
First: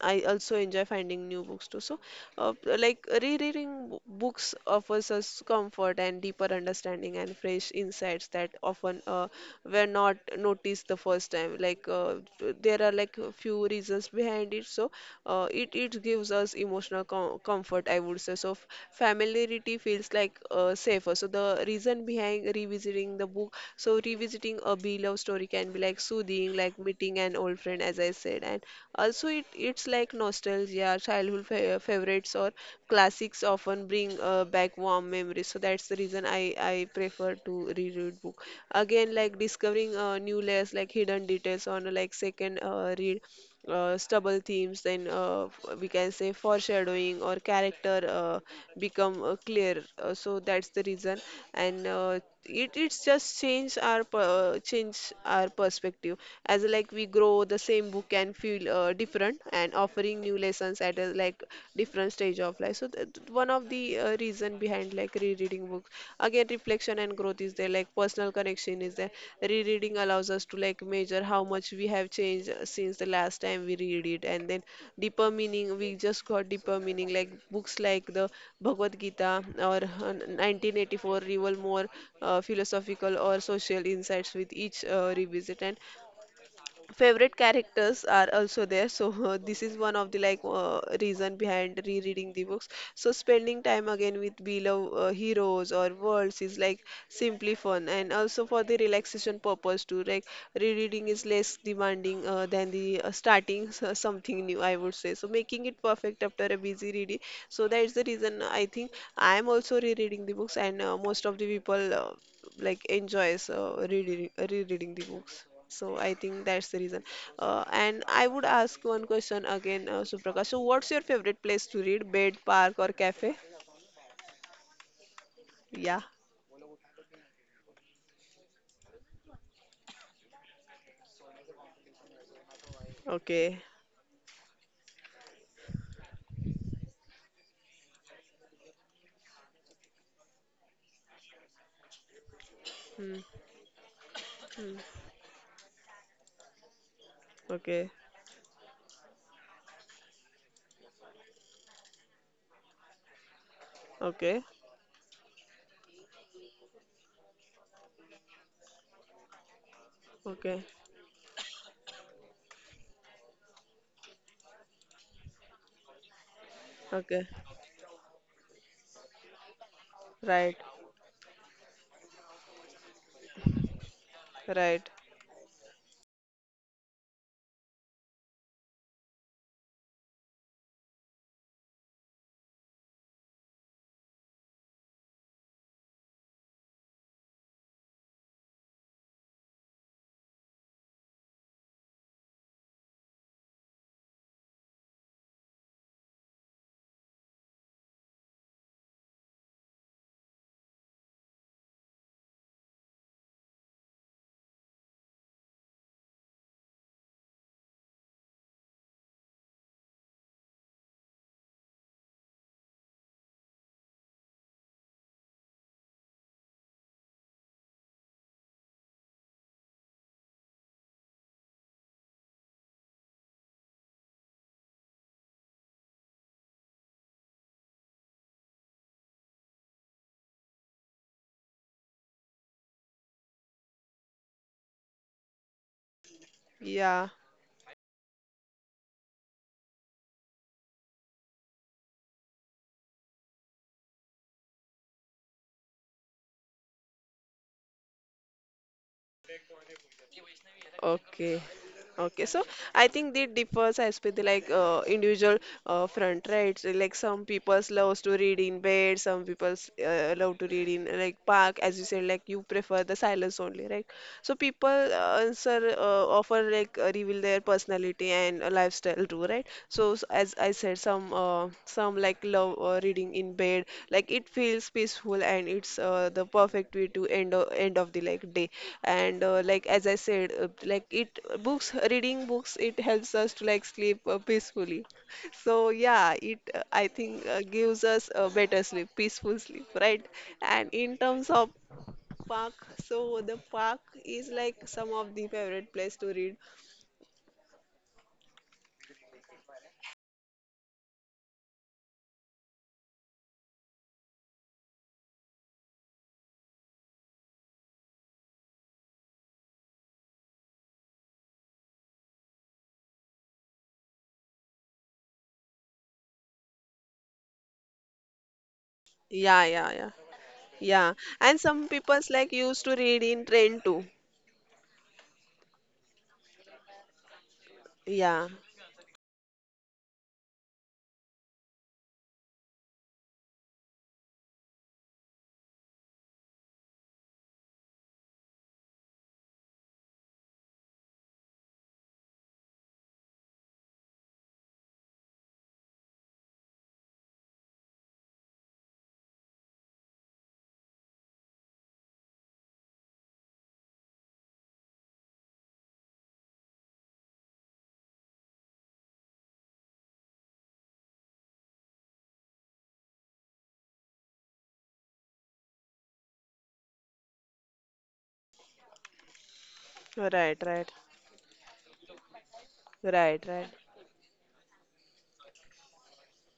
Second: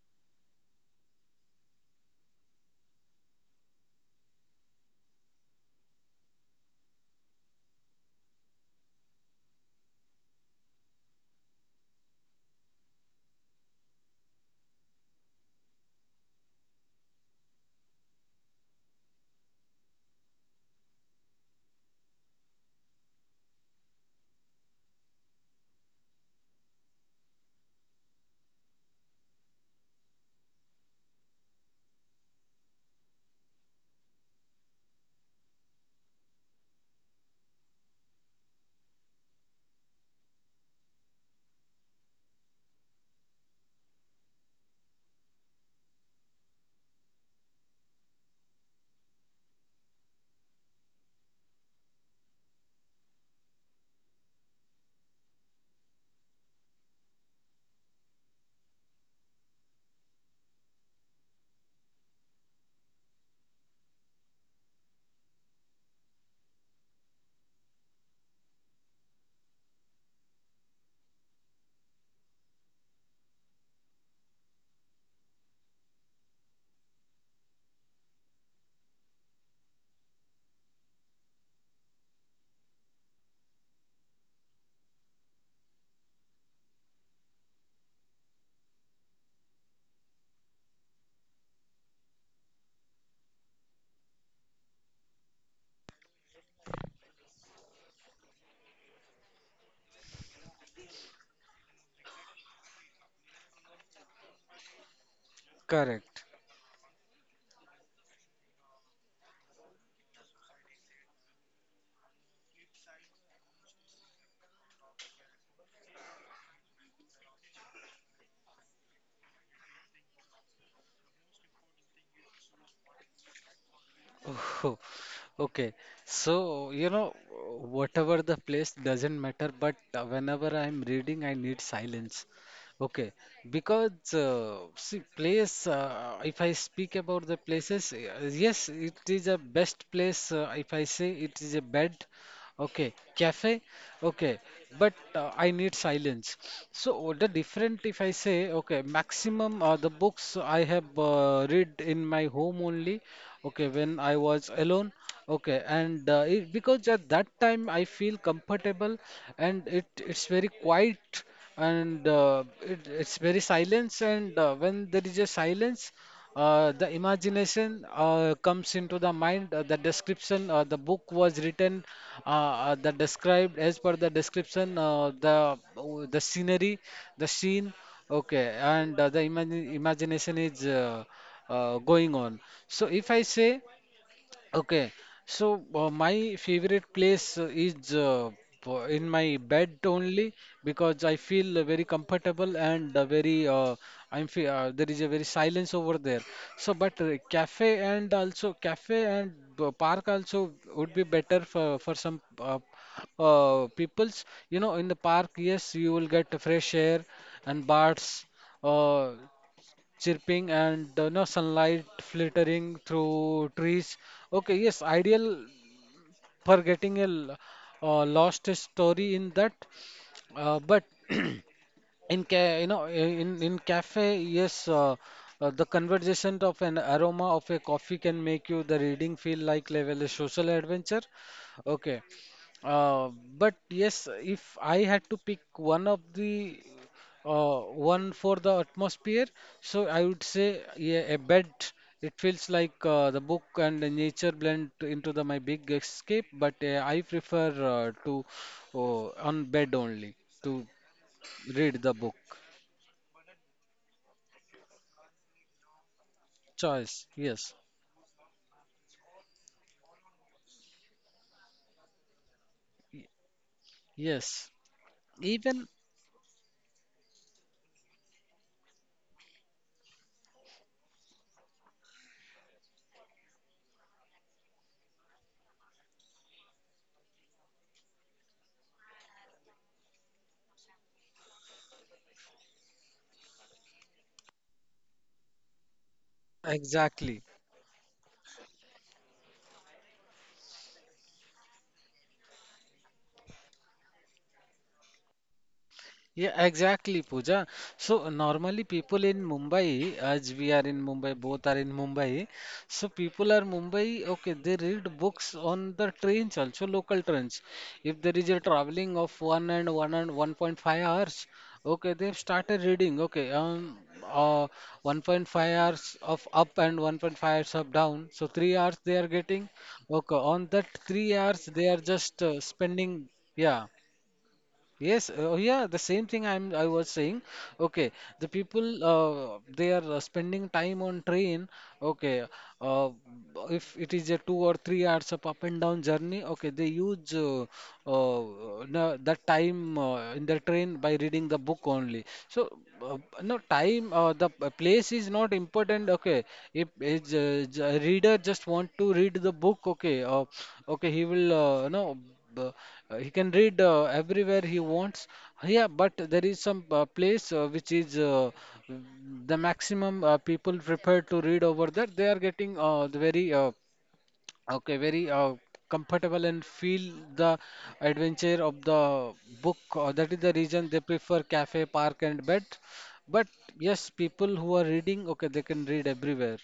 I also enjoy finding new books too. So, uh, like rereading bo- books offers us comfort and deeper understanding and fresh insights that often uh, were not noticed the first time. Like, uh, there are, like, a few reasons behind it. So, uh, it it gives us emotional com- comfort, I would say. So f- familiarity feels like uh, safer. So the reason behind revisiting the book, so revisiting a beloved story can be like soothing, like meeting an old friend, as I said. And also it it's like nostalgia. Childhood fa- favorites or classics often bring uh, back warm memories. So that's the reason i i prefer to reread book again. Like discovering uh, new layers, like hidden details on a like second uh, read. Uh, stubble themes, then uh, f- we can say foreshadowing or character uh, become uh, clear. Uh, so that's the reason, and uh, it it's just change our per- change our perspective. As like we grow, the same book can feel uh, different and offering new lessons at a like different stage of life. So that one of the uh, reason behind like rereading books again. Reflection and growth is there, like personal connection is there. Rereading allows us to like measure how much we have changed uh, since the last time we read it. And then deeper meaning, we just got deeper meaning, like books like the Bhagavad Gita or uh, nineteen eighty-four reveal more uh, philosophical or social insights with each uh, revisit. And favorite characters are also there. So <laughs> this is one of the like uh, reason behind rereading the books. So spending time again with beloved uh, heroes or worlds is like simply fun, and also for the relaxation purpose too. Like rereading is less demanding uh, than the uh, starting s- uh, something new, I would say. So making it perfect Correct. after a busy reading. So that is the reason I think I am also rereading the books. And uh, most of the people uh, like enjoys uh, rereading, rereading the books. So I think that's the reason. Uh, and I would ask one question again, uh, Suprakash. So what's your favorite place to read? Bed, park, or cafe? Oh, <laughs> okay. Yeah. So, you know, whatever the place doesn't matter, but uh, whenever I'm reading, I need silence. Okay, Okay. because uh, see, place, uh, if I speak about the places, uh, yes, it is a best place. Uh, if I say it is a bed, okay, Hmm. cafe. Okay, Hmm. but uh, I need silence. So uh, the Okay. different, if I say, okay, maximum uh, the books I have uh, read in my home only. Okay, when I Okay. was alone. Okay, and uh, it, because at that time I feel comfortable and it it's Okay. very quiet and uh, it, it's very silence and uh, when there is a silence uh, the Okay. imagination uh, comes into the mind, uh, the Right. description, uh, the book was written, uh, uh, the described as per the Right. description uh, the uh, the scenery, the scene, okay, and uh, the imagine, imagination is uh, uh, going on. So if I say okay, so uh, my favorite place uh, is uh, po- in my bed only, because I feel uh, very comfortable and uh, very uh, I'm fe uh, there is a very silence over there. So, but uh, cafe and also cafe and uh, park also would be better for for some uh, uh, peoples. You know, in the park, yes, you will get fresh air and bars. Uh, Chirping and the no sunlight filtering through trees. Okay, yes, ideal for getting a l- uh, lost story in that. Uh, but <clears throat> in ca you know, in in cafe, yes, uh, uh, the conversation of an aroma of a coffee can make you the reading feel like level a social adventure. Okay, uh, but yes, if I had to pick one of the Yeah. uh, one for the atmosphere, so I would say yeah, a bed. It feels like uh, the book and the nature blend into the my big escape, but uh, I prefer uh, to uh, on bed only to Okay. read the book. Okay, so I think they differs as with the like uh, individual uh, front, right? So, like Choice, some yes, people loves to read in bed, some people uh, love to read in like park, as you said, like you prefer the silence only, right? So yes. people uh, Even answer uh, offer like uh, reveal their personality and uh, lifestyle too, right? So s- as I said, some uh, some like love uh, reading in bed. Like it feels peaceful and it's uh, the perfect way to end o- end of the like day. And uh, like as I said, uh, like it books reading books, it helps us to like sleep uh, peacefully. <laughs> So yeah, it uh, I exactly. think uh, gives us a better sleep, peaceful sleep, right? And in terms of park, so the park is like some of the favorite place to read. Yeah, exactly, Pooja. So normally people in Mumbai, as we are in Mumbai, both are in Mumbai. So people are Mumbai, okay, they read books on the trains also, local trains. If there is a traveling of one and one and one point five hours, okay, they've started reading, okay, um, uh, one point five hours of up and one point five hours of down. So three hours they are Yeah, getting, yeah, yeah. okay, on that Yeah, three and hours they some are people's just like uh, used to read spending, in train yeah. too. Yes, uh, oh yeah, the same thing I'm I was saying. Okay, Yeah, the people uh, they are uh, spending time on train. Okay, uh, if it is a two or three hours of up and down journey, okay, they use uh, uh, no, that time uh, in the train by reading the book only. So uh, no time, uh, the p- place is not important. Okay, if is, uh, j- a reader just want to read the book, okay, uh, okay, he will uh, no the, uh, he can read uh, everywhere he wants. Yeah, but there is some uh, place uh, which is uh, the maximum uh, people prepared to read over there. They are getting uh, the very uh, okay, very uh, comfortable and feel the adventure of the book. Uh, that is the right, reason right, they prefer cafe, park, and bed. But right, right, yes, people who are reading, okay, they can read everywhere.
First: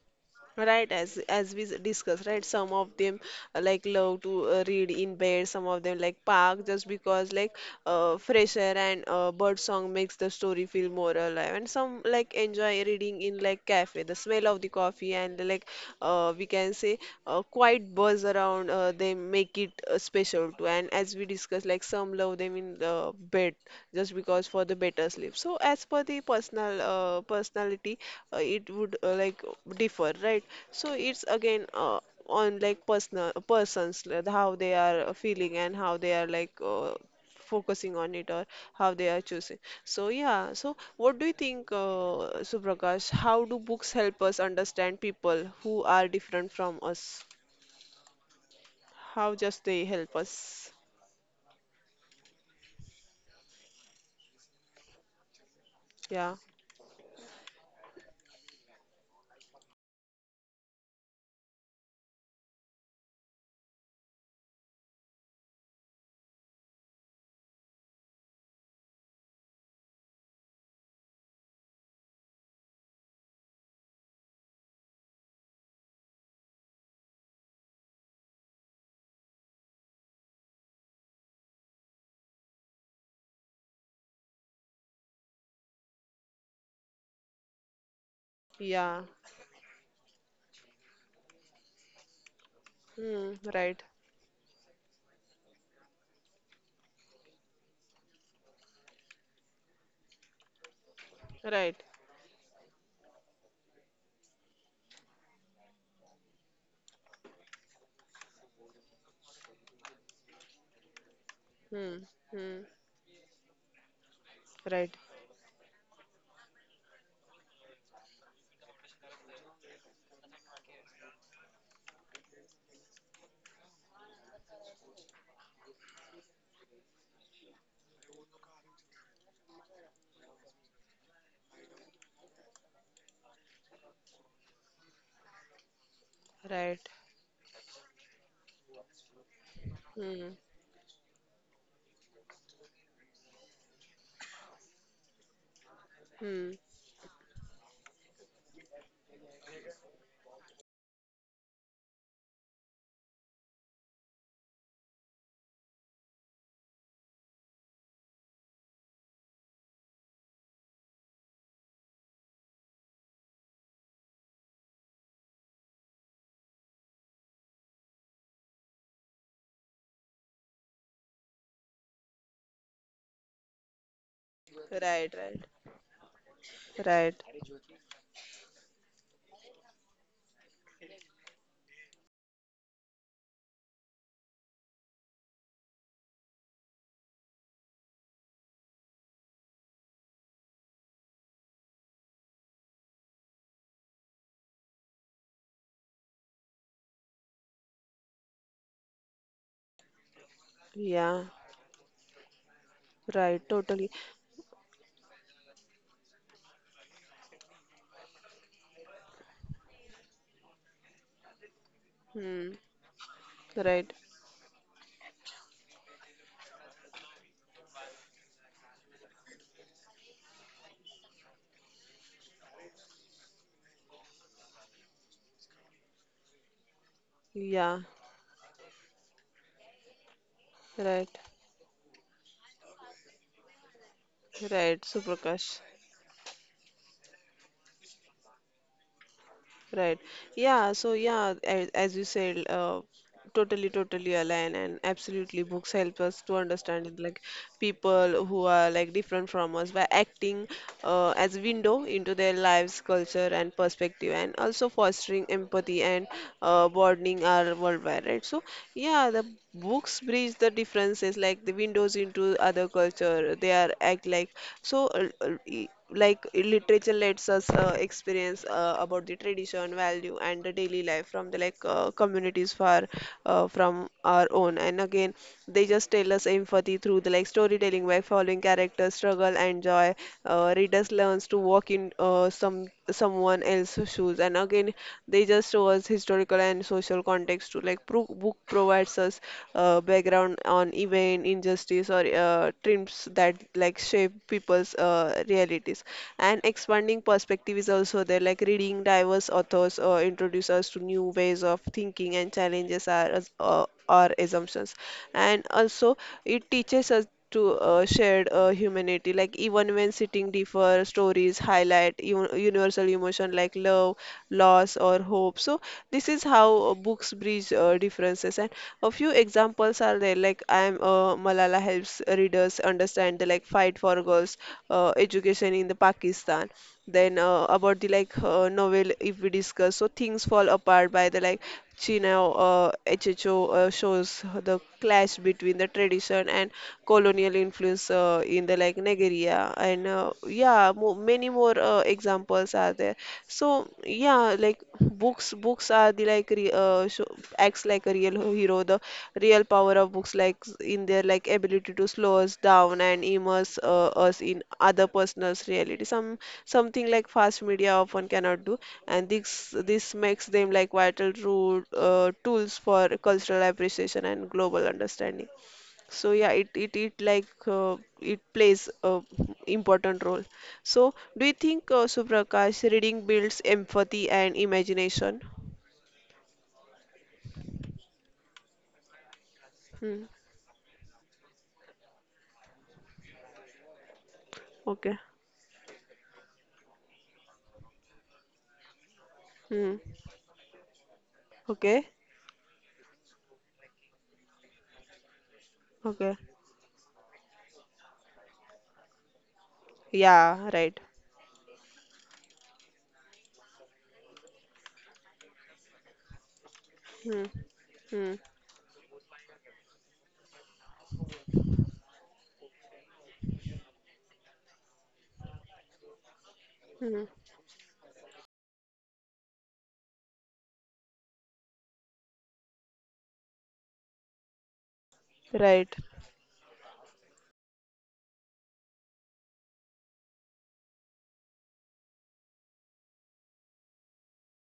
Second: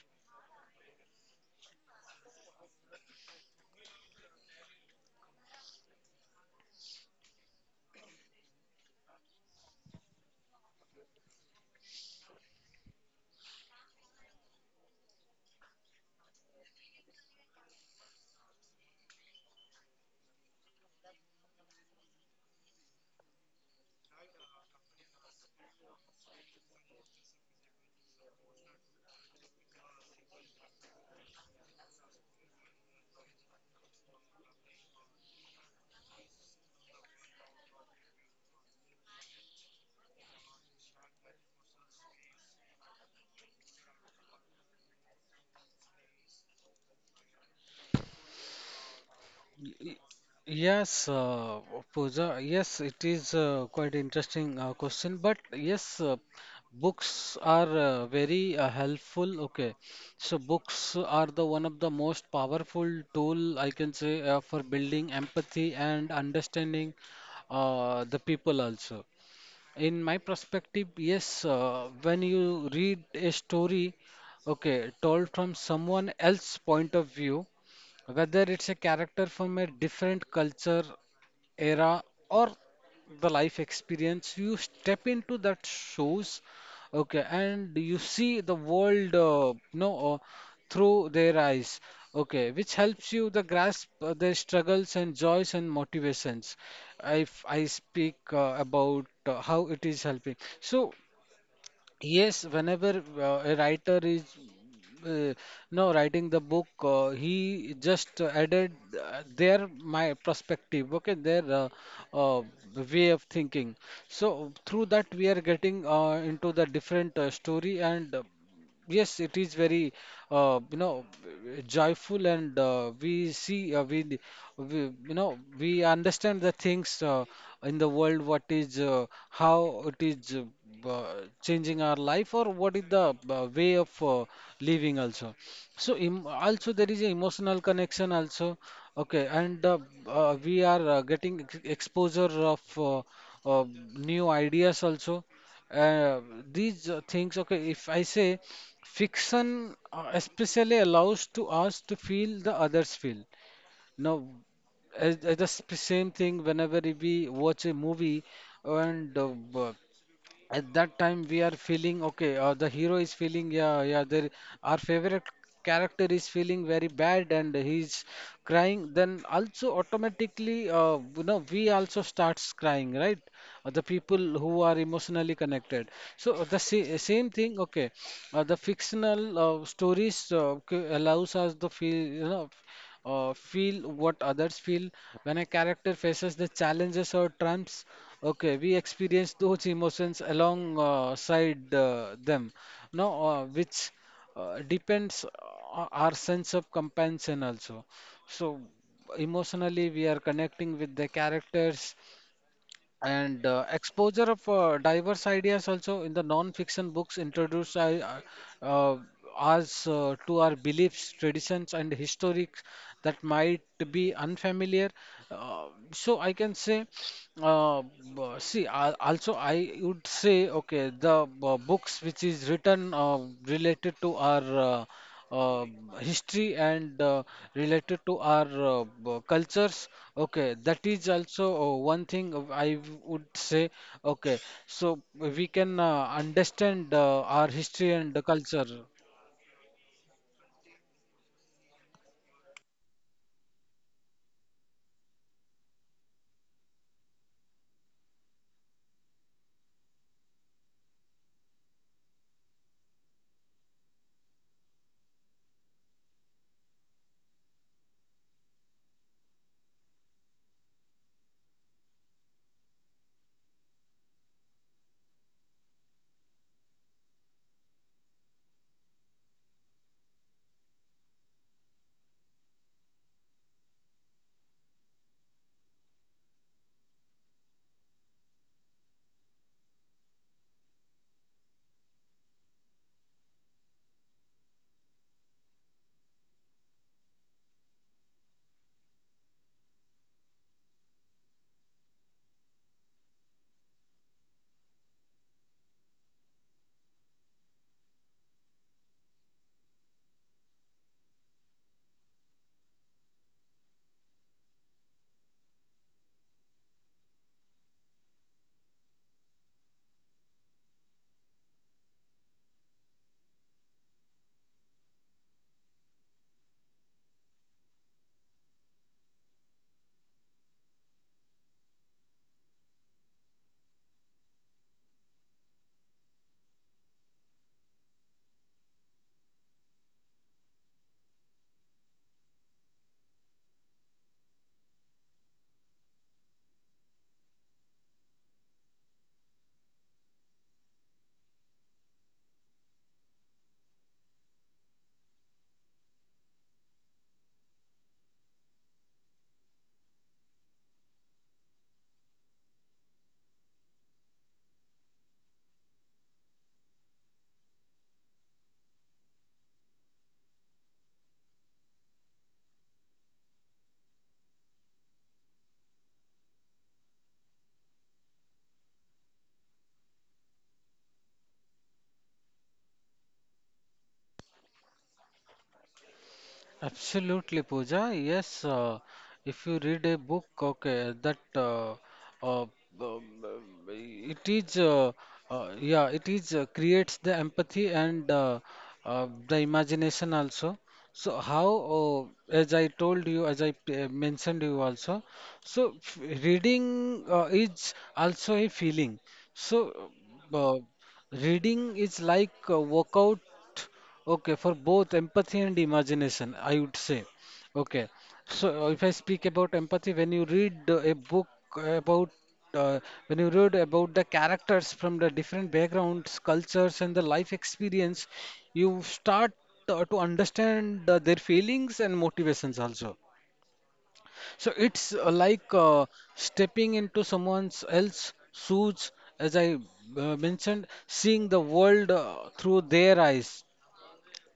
right. As as we discussed, right, some of them uh, like love to uh, read in bed, some of them like park just because like uh, fresh air and uh, bird song makes the story feel more alive, and some like enjoy reading in like cafe, the smell of the coffee and like uh, we can say uh, quiet buzz around uh, them make it uh, special too. And as we discussed, like some love them in the bed just because for the better sleep. So as per the personal uh, personality, uh, it would uh, like differ, right? So it's again uh, on like personal persons like, how they are feeling and how they are like uh, focusing on it or how they are choosing. So yeah, so what do you think, uh, Suprakash? How do books help us understand people who are different from us? How just they help Y- us? Yes, uh, Pooja. Yes, it is uh, quite interesting uh, question. But yes, Yeah, uh, books are uh, very uh, helpful. Okay, so books are the one of the most powerful tool I can say uh, for building empathy and understanding uh, the people also. In my perspective, yes, uh, when you read a story, okay, told from someone else's point of view, whether it's a character from a different culture, era, or the life experience, you step into that shows, okay, and you see the yeah. world, uh, no, uh, through their eyes, okay, which helps Hmm, you the right, grasp uh, their struggles and joys and motivations if I speak uh, about uh, how it is helping. So, right. yes, whenever uh, a writer is uh, now writing the book, uh, he just uh, added uh, their my perspective, okay, their uh, Hmm, uh, hmm. way of thinking. So, Right, through that, we are getting uh, into the different uh, story and uh, yes, it is very, uh, you know, joyful, and uh, we see, uh, we, we, you know, we understand the things uh, in the world. What is, uh, how it is uh, uh, changing our life, or what is the uh, way of uh, living also. So, em right. also there is a emotional connection also. Okay, and uh, Hmm. uh, we are uh, getting ex exposure of uh, uh, new ideas also. Uh, Hmm. these uh, things. Okay, if I say. Fiction uh, especially allows to us to feel the others feel. Now, as, as the sp- same thing whenever we watch a movie and uh, b- at that time we are feeling okay, uh, the hero is feeling, yeah yeah there our favorite character is feeling very bad and he's crying, then also automatically uh, you know we also starts crying, right? Uh, the people who are Right, right. emotionally connected, so uh, the sa Right, same thing okay, uh, the fictional uh, stories uh, c- allows us the feel you know uh, feel what others feel when a character faces the challenges or trumps. Okay, we experience those emotions alongside uh, them. Now, uh, which uh, depends o- our sense of compassion also. So emotionally, we are connecting yeah, with the characters right, and totally. uh, exposure of uh, diverse ideas also in the non-fiction books introduce uh, uh, us uh, to our beliefs, traditions, and Hmm. historics that might Right, be unfamiliar. Uh, so I can say, uh, b- see, al- also I would say, okay, the uh, books which is written uh, related to our uh, uh, history and uh, yeah, related to our uh, b- cultures. Okay, that right, is also uh, one thing uh, I w- would say. Okay, right, so Suprakash. we can uh, understand uh, our history and the culture. Right. Yeah, so yeah, as, as you said, uh, totally, totally align, and absolutely books help us to understand like people who are like different from us by acting uh, as window into their lives, culture, and perspective, and also fostering empathy and uh, broadening our worldwide, right? So yeah, the books bridge the differences like the windows into other culture. They are act like so uh, uh, like literature lets us uh, experience uh, about the tradition value and the daily life from the like uh, communities far uh, from our own. And again, they just tell us empathy through the like storytelling. By following characters struggle and joy uh, readers learns to walk in uh, some someone else's shoes. And again, they just show us historical and social context to like pro book provides us uh, background on event, injustice or uh, trims that like shape people's uh, realities. And expanding perspective is also there, like reading diverse authors uh, introduce us to new ways of thinking and challenges our, as- uh, our assumptions. And also it teaches us to uh, shared uh, humanity, like even when sitting differ stories highlight un- universal emotion like love, loss, or hope. So this is how uh, books bridge uh, differences. And a few examples are there, like I am uh, Malala helps readers understand the like fight for girls uh, education in the Pakistan. Then uh, about the like uh, novel, if we discuss, so things fall apart by the like Chino uh, H H O uh, shows the clash between the tradition and colonial influence uh, in the like Nigeria. And uh, yeah, mo many more uh, examples are there. So yeah, like books, books are the like re, uh, show, acts like a real hero. The real power of books, like in their like ability to slow us down and immerse uh, us in other person's reality. Some something like fast media often cannot do, and this this makes them like vital rule, uh, tools for cultural appreciation and global understanding. So yeah, it it it like uh, it plays a important role. So do you think uh, Suprakash reading builds empathy and imagination? Absolutely, Pooja. Yes, uh, if you read a Hmm. book, okay, that uh, uh, um, uh, it is, uh, Okay. uh, yeah, it is uh, creates the empathy and uh, uh, the Hmm. imagination also. So how, Okay. uh, as I told you, as I uh, mentioned you also, so f Okay. reading uh, is also a feeling. So Yeah. uh, Right. reading is like a workout, okay, for both empathy and imagination, I would say. Hmm. Okay, Hmm. so uh, if I speak about empathy, when you read uh, a book about uh, when you read about the characters from the different backgrounds, cultures, Hmm. and the life experience, you start uh, to understand uh, their feelings and motivations also. So it's uh, like Right. uh, stepping into someone else's shoes, as I uh, mentioned, seeing the world uh, through their eyes.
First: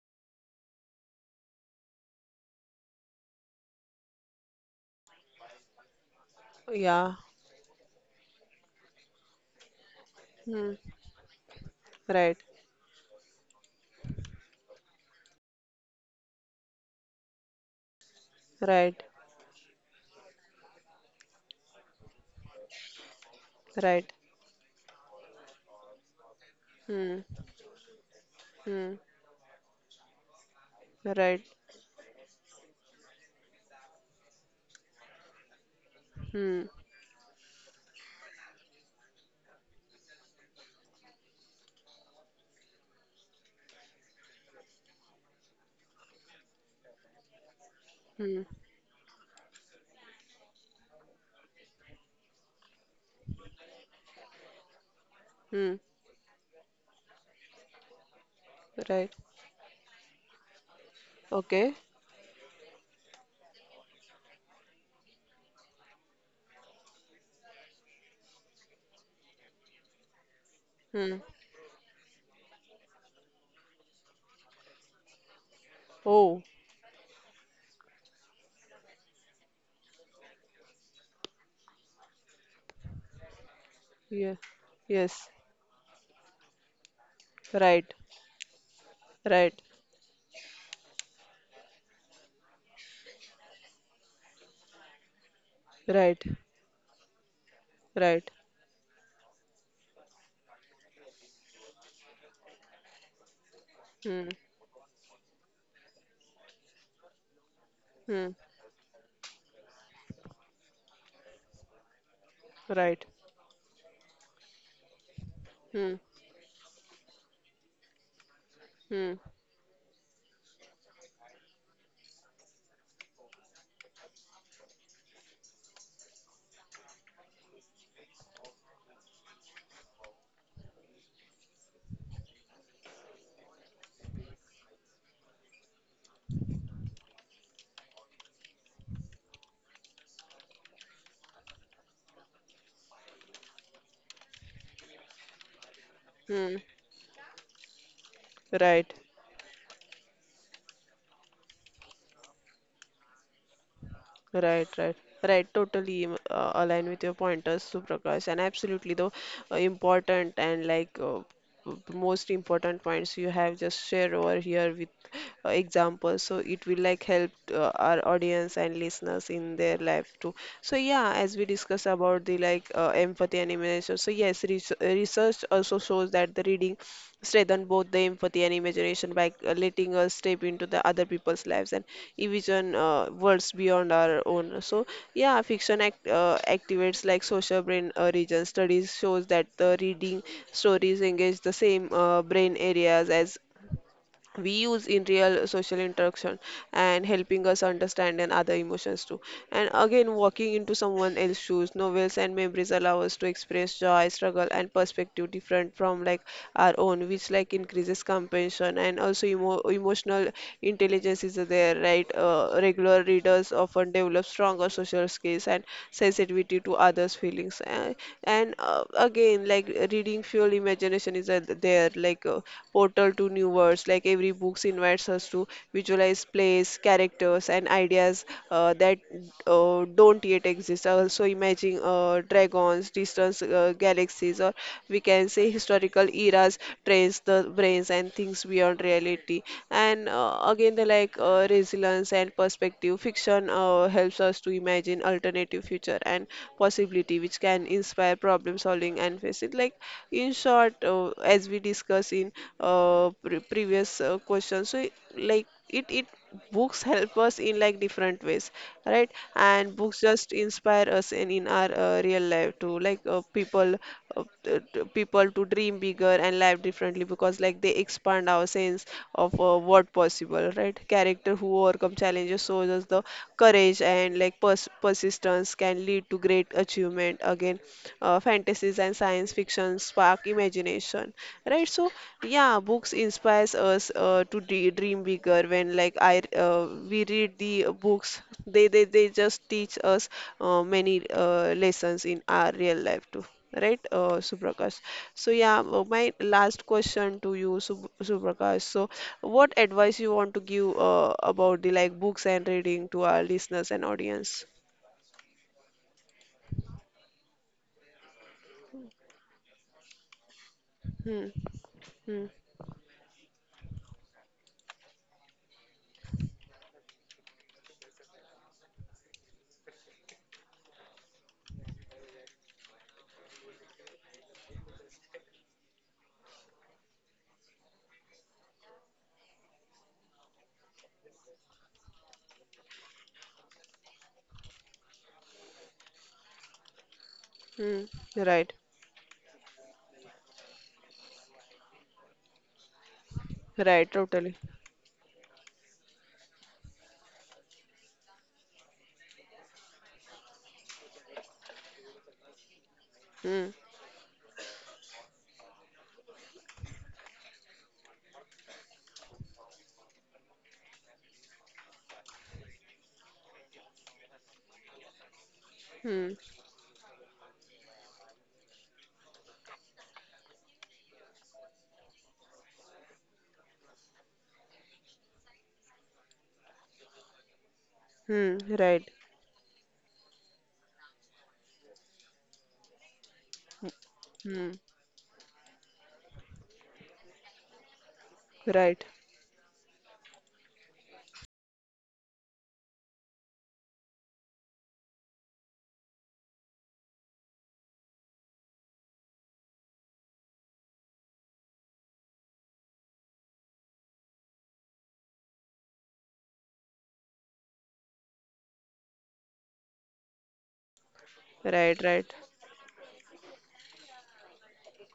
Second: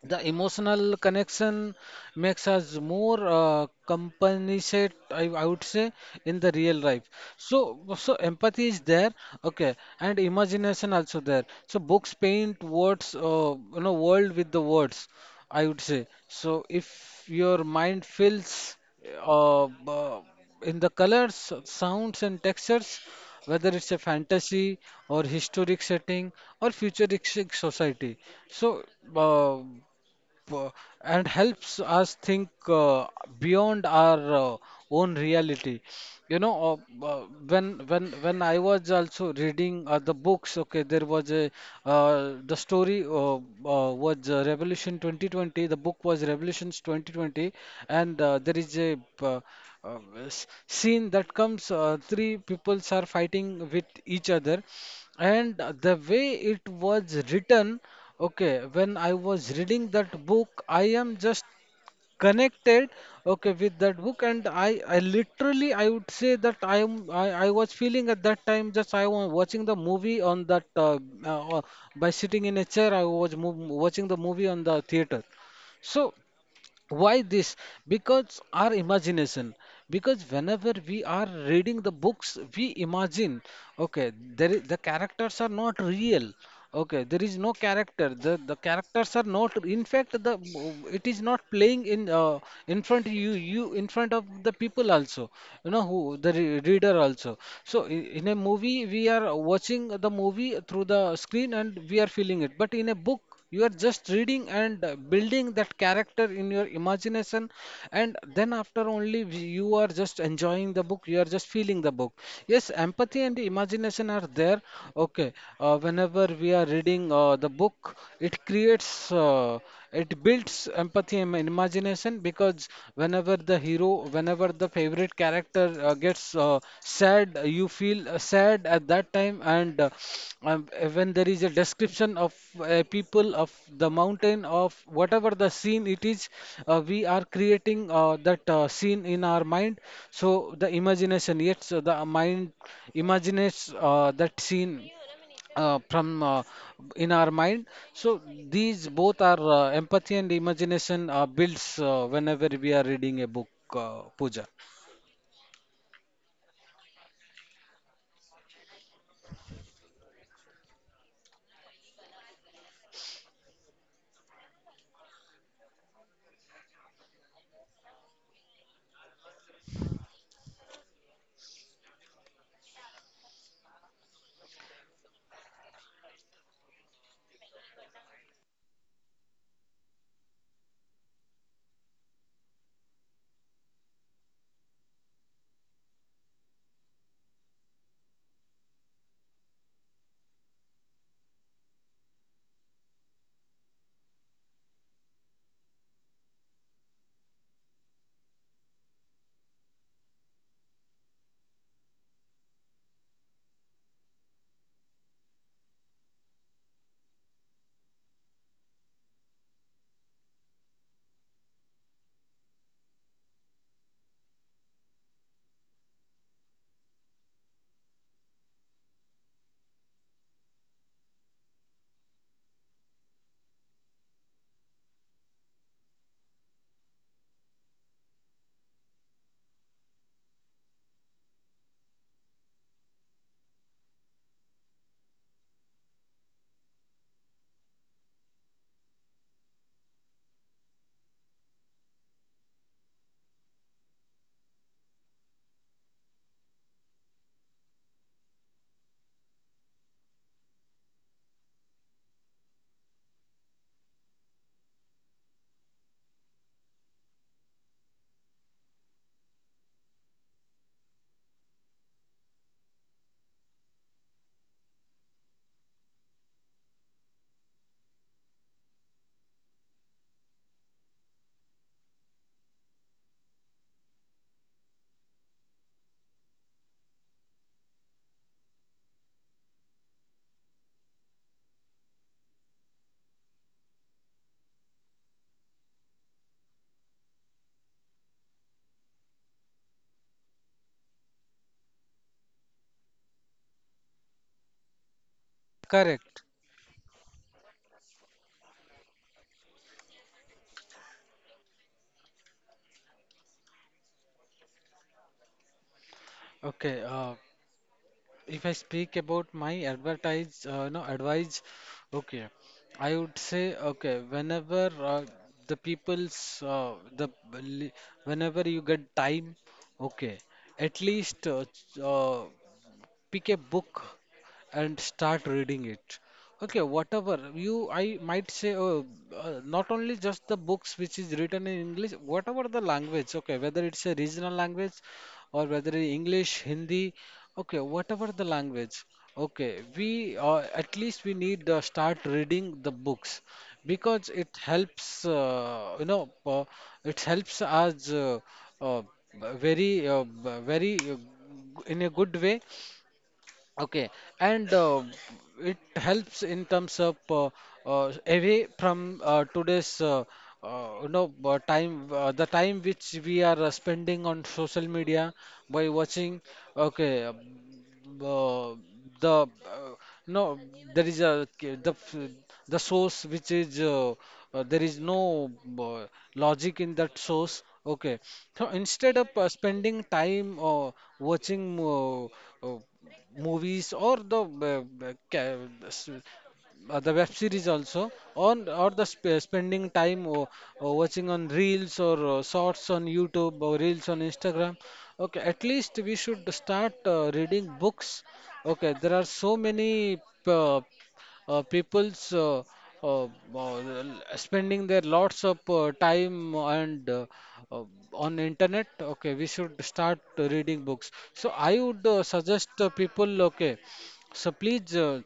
The emotional connection makes us more uh, compensate, I, I would say, in the real life. Yeah. So, so empathy is there, okay, and Hmm. imagination also there. So books Right. paint words, uh, you know, world with the words, I would say. So if your mind fills Right. uh, uh, in the colors, sounds, and textures, whether it's a Right. fantasy or historic setting or Hmm. futuristic society. So, Hmm. uh, uh, and Right. helps us think uh, beyond our uh, own reality. You know, Hmm. uh, uh, when when when I was also reading uh, the books, okay, there was a uh, the story uh, uh, was uh, Revolution twenty twenty. The book was Revolutions twenty twenty, and uh, Hmm. there is a uh, uh, s- scene that comes. Uh, three peoples are fighting with each other, and uh, Hmm. the way it was written, okay, when Right. I was reading that book, I am just Okay. connected, okay, with that book, and I, I literally, I would say that I am I, I was feeling at that time. Just I was watching the movie on that uh, Hmm. uh, by sitting in a chair, I was mov watching the movie on the theater. So Oh. why this? Because our imagination. Because whenever we are reading the books, we imagine, okay, Yeah. there is, the Yes. characters are not real. Okay, there is no Right, character. The the characters are not. right, In fact, the it is not playing in uh, in front of you you in front of the people also. You know, who right, the re reader also. So i- in right. a movie, we are watching the movie through the screen and we are feeling it. But in a book, you are just Hmm, reading and uh, building that character in your imagination, and hmm, then after only we- you are just enjoying the book, you are just feeling the book. Yes, right, empathy and imagination are there. Okay, uh, hmm, whenever we are reading uh, the book, it creates hmm, uh, it builds empathy and imagination, because whenever the hero, whenever the favorite character uh, gets uh, sad, you feel uh, sad at that time. And uh, um, when there is a description of uh, people, of the mountain, of whatever the scene it is, uh, we are creating uh, that uh, scene in our mind. So the imagination, yes, so the mind imagines uh, that scene uh, from uh, hmm, in our mind. So these right, both are uh, empathy and imagination uh, builds uh, whenever we are reading a book, uh, Pooja. right, right, right. Totally um, uh, align with your pointers, Suprakash, and absolutely the uh, important and like uh, p- p- most important points you have just shared over here with uh, examples. So it will like help uh, our audience and listeners in their life too. So yeah, as we discussed about the like uh, empathy and imagination. So yes, res research also shows that the reading strengthen both the empathy and imagination by uh, letting us step into the other people's lives and envision uh, worlds beyond our own. So yeah, fiction act, uh, activates like social brain uh, regions. Studies shows that the reading stories engage the same uh, brain areas as we use in real social interaction and helping us understand and other emotions too. And again walking into someone else's shoes, novels and memories allow us to express joy, struggle, and perspective different from like our own, which like increases compassion. And also emo- emotional intelligence is there, right? Uh, regular readers often develop stronger social skills and sensitivity to others feelings. and, and uh, again like reading fuel imagination is uh, there there, like a portal to new worlds. Like every books invites us to visualize place, characters, and ideas uh, that uh, don't yet exist. Also, imagine uh, dragons, distant uh, galaxies, or we can say historical eras, trains the brains and things beyond reality. And uh, again, the like uh, resilience and perspective. Fiction uh, helps us to imagine alternative future and possibility, which can inspire problem solving and facing address it. Like in short, uh, as we discussed in uh, pre previous uh, question, so it- like it it books help us in like different ways, right? And books just inspire us and in our uh, real life too. Like uh, people uh, t- t- people to dream bigger and live differently because like they expand our sense of uh, what possible, right? Character who overcome challenges shows us the courage, and like pers- persistence can lead to great achievements. Entertainment, again, uh, fantasies and science fiction spark imagination, right? So, yeah, books inspires us uh, to dre- dream bigger. When like I, uh, we read the uh, books, they they they just teach us uh, many uh, lessons in our real life too. Right, uh, Suprakash. So yeah, uh, my Correct. last question to you, Sub Suprakash. So, what advice you want to give uh, about the like books and reading to our listeners and audience? Okay. Uh, if I speak about my advertise, uh, no Hmm. advice. Okay, Hmm. I would say, okay. Whenever uh, the people's uh, the li- whenever you get time, okay, at least uh, ch- uh, pick a book and start reading it. Okay, whatever you, I might say, uh, uh, not only just the books which is written in English, whatever the language, okay, whether it's a regional language or whether in English, Hindi, okay, Hmm. whatever the Right. language, okay, we uh, at least we need to start reading the books, Right. because it Totally. helps, uh, you know, uh, it helps us uh, uh, b- very, uh, b- very, uh, g- in a good way. Hmm. Okay, and uh, it helps in terms of uh, uh, away from uh, today's uh, uh, you know uh, time, uh, the time which we are uh, spending on social media by Hmm. watching. Okay, uh, the uh, no, there is a k- the f- the source which is uh, uh, there is no uh, logic in that source. Okay, Hmm. so Right. instead of uh, spending time uh, watching uh, uh, movies or the Hmm. uh, uh, ca- s- uh, the web series, also on or the Right. sp- spending time or, watching on reels or uh, shorts on youtube or reels on instagram. Okay, at least we should start uh, reading books. Okay, there are so many uh, uh, people's uh, uh, uh, spending their lots of uh, time and uh, uh, on internet. Okay, we should start reading books. So I would Right. uh, Right. suggest uh, people. Okay, so please. Uh,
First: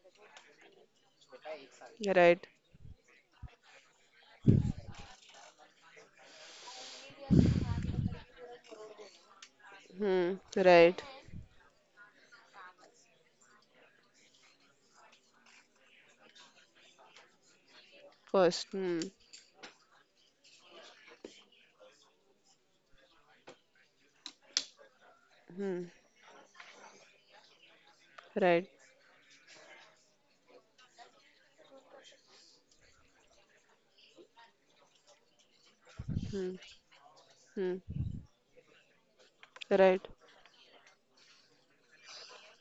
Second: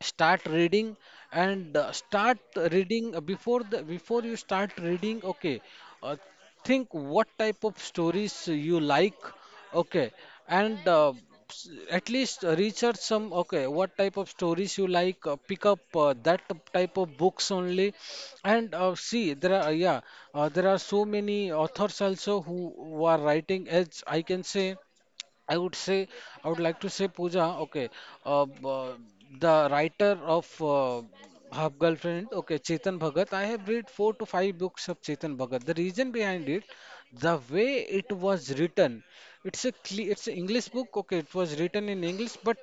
Start reading, and uh, start Right. reading, uh, before the before you start reading, okay, uh, think what type of stories you like. Okay, Hmm. and Right. uh, s- at least research some, okay, what type of stories you like. Uh, pick up uh, that type of books only, First. and uh, Hmm. see. There are, yeah, uh, there are so many authors also who, who are writing. As I can say, I would Hmm. say, I would like to say, Pooja, okay, uh, b- Right. uh, the writer of uh, Half Girlfriend, okay, Chetan Bhagat. I have read four to five books of Chetan Bhagat. The reason behind Hmm. it, the way Hmm. it was written, it's a cle Right. it's an English book, okay, it was written in English, but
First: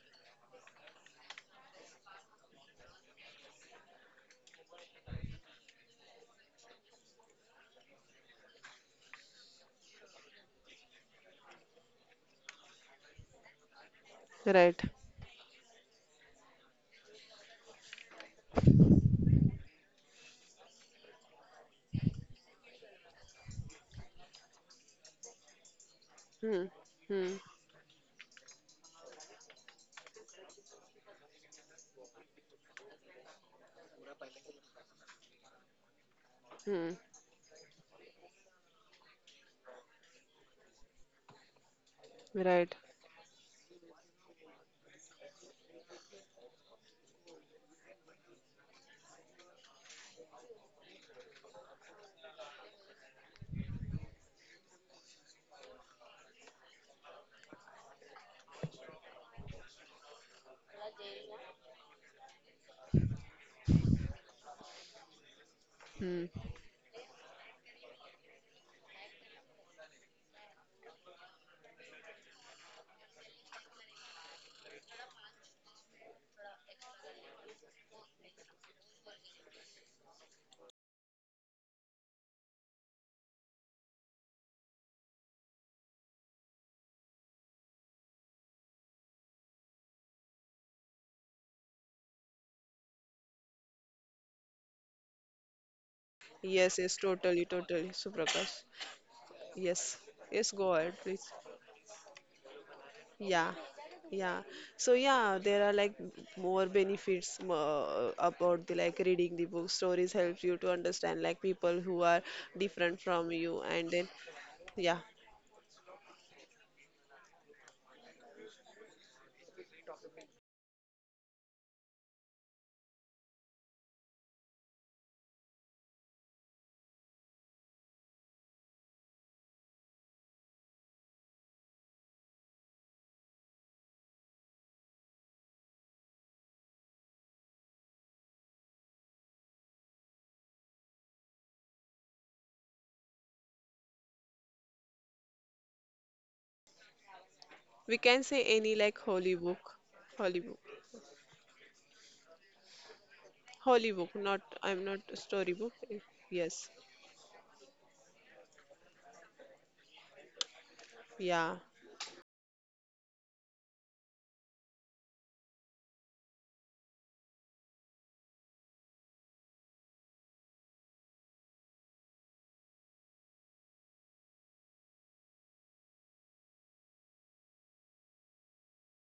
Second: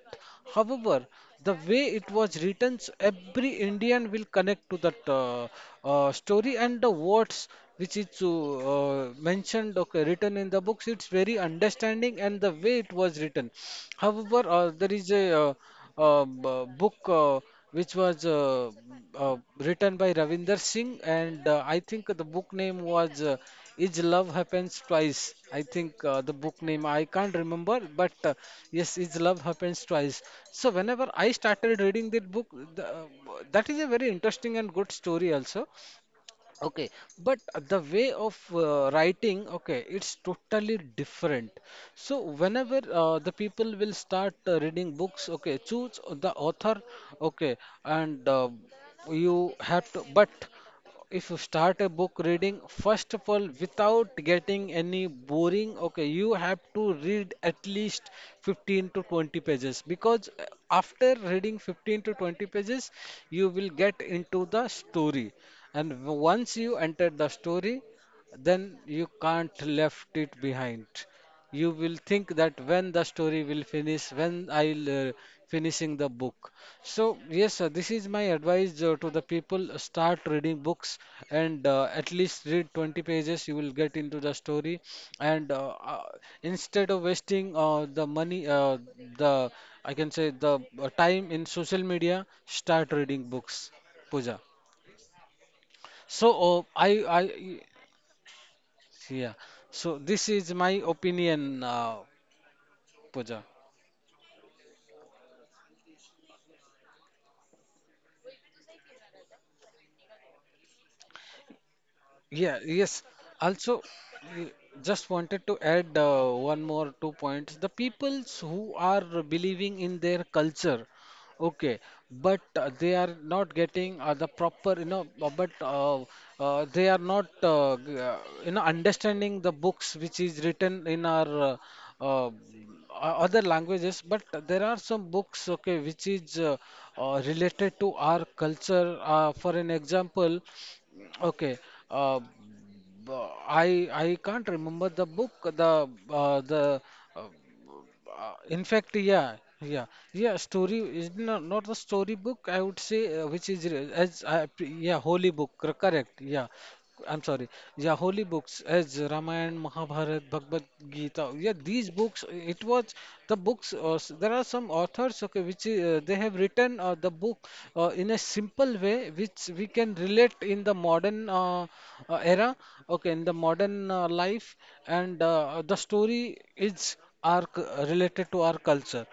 however, the way it was written, so every Indian will connect to that uh, uh, story and the words which is to, uh, mentioned, okay, written in the books. It's very understanding, and the way it was written, however, uh, Right. there is a uh, uh, b- book uh, which was uh, uh, written by Ravinder Singh, and uh, I think the book name was, uh, Is Love Happens Twice. I think uh, the Hmm. book name I Hmm. can't remember, but uh, yes, Is Love Happens Twice. So whenever I started reading that book, the, uh, that is a very interesting and good story also. Hmm. Okay, but the way of uh, writing, okay, it's totally different. So Right. whenever uh, the people will start uh, reading books, okay, choose the author, okay, and uh, you have to. But if you start a book reading, first of all, without getting any boring, okay, you have to read at least fifteen to twenty pages, because uh, after reading fifteen to twenty pages, you will get into the story, and Hmm. once you enter the story, then you can't left it behind. You will think that when the story will finish, when I'll uh, finishing the book. So yes sir, this is my advice uh, to the people. Uh, start reading books, and uh, at least read twenty pages. You will get into the story, and uh, uh, instead of wasting uh, the money, uh, the I can say, the uh, time in social media. Start reading books, Pooja. So uh, Yes. I Yes. Totally. I Totally. Suprakash. yeah. Yes. So this Yes. is Go my ahead, please. opinion, uh, Pooja. Yeah, yeah. So yeah, there are like more benefits uh, about the like reading the book. Stories help you to understand like people who are Yeah, different yes. from you, Also, and then y- yeah, just wanted to add uh, one more two points. The peoples who are believing in their culture, okay, but uh, they are not getting uh, the proper, you know, uh, but uh, uh, they are not, uh, g- uh, you know, understanding the books which is written in our uh, uh, o- other languages. But there are some books, okay, which is uh, uh, related to our culture. Uh, for an example. Okay. Uh, b- I I can't remember the book. The uh, the uh, we can uh, say in any fact, like holy yeah, book, yeah, yeah. holy book, Story is not not the story book. I would say, uh, which is re- holy book. as Not, I, pre- I'm yeah, not a holy book. story cor- book. Correct. Yeah. Yes, I'm sorry. Yeah, holy books as Ramayana, Mahabharata, Bhagavad Gita. Yeah, yeah, these books. It was the books. Uh, s- there are some authors, okay, which uh, they have written uh, the book uh, in a simple way, which we can relate in the modern uh, uh, era. Okay, in the modern uh, life, and uh, the story is our c- related to our culture.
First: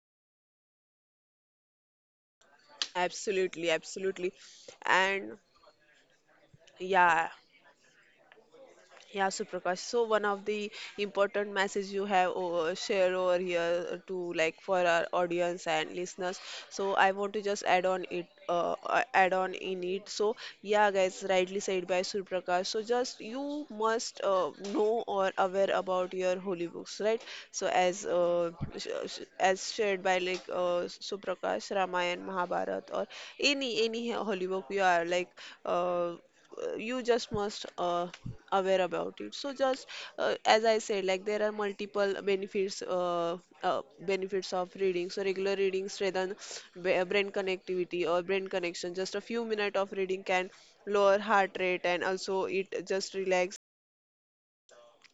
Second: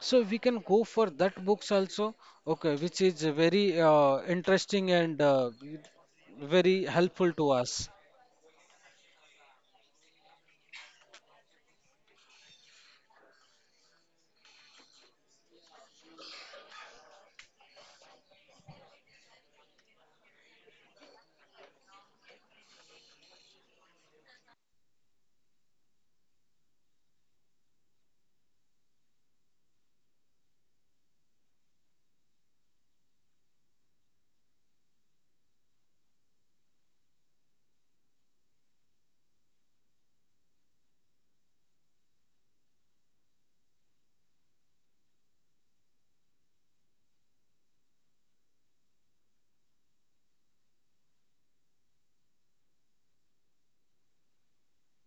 So we can go for that books also. Okay, which is absolutely, very uh, absolutely, interesting and and uh, very yeah, helpful to us. Yeah, Suprakash. So one of the important message you have over, share over here to like for our audience and listeners. So I want to just add on it, uh, uh, add on in it. So yeah, guys, rightly said by Suprakash. So just you must uh, know or aware about your holy books, right? So as uh, sh- sh- as shared by like uh, Suprakash, Ramayana, Mahabharata, or any any holy book you are like uh, uh, you just must uh, aware about it. So just uh, as I said, like there are multiple benefits uh, uh, benefits of reading. So regular reading strengthen b- uh, brain connectivity or brain connection. Just a few minutes of reading can lower heart rate and also it just relax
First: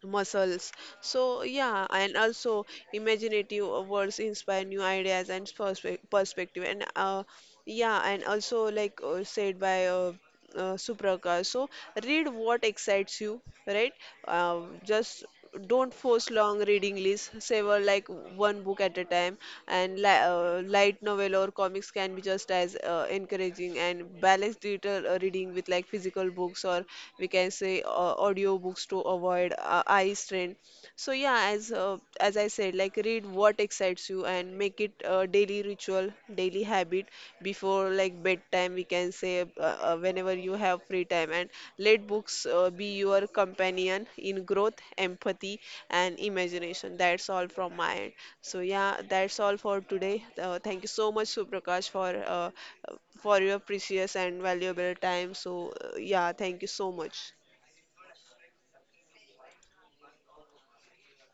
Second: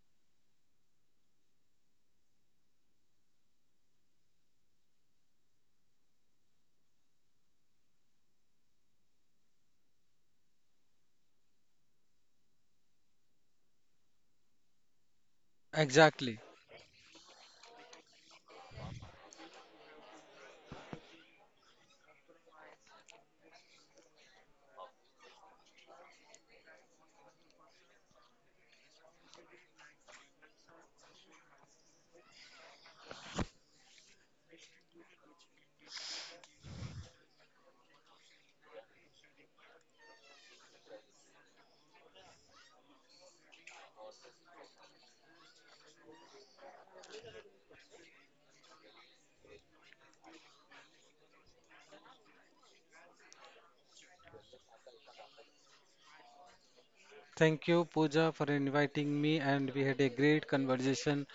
muscles. So yeah, and also imaginative words inspire new ideas and perspe- perspective. And uh, yeah, and also like uh, said by uh, uh, Suprakash, so read what excites you, right? Uh, just don't force Exactly. long reading lists, savor like one book at a time. And li uh, light novel or comics can be just as uh, encouraging, and balance digital uh, reading with like physical books, or we can say uh, audio books to avoid uh, eye strain. So yeah, as uh, as I said, like read what excites you and make it a daily ritual, daily habit. Before like bedtime, we can say uh, uh, whenever you have free time, and let books uh, be your companion in growth, empathy, and imagination. That's all from my end. So yeah, that's all for today. Uh, thank you so much, Suprakash, for uh, for your precious and valuable time. So uh, yeah, thank you so much. Thank you, Pooja, for inviting me, and we had a great conversation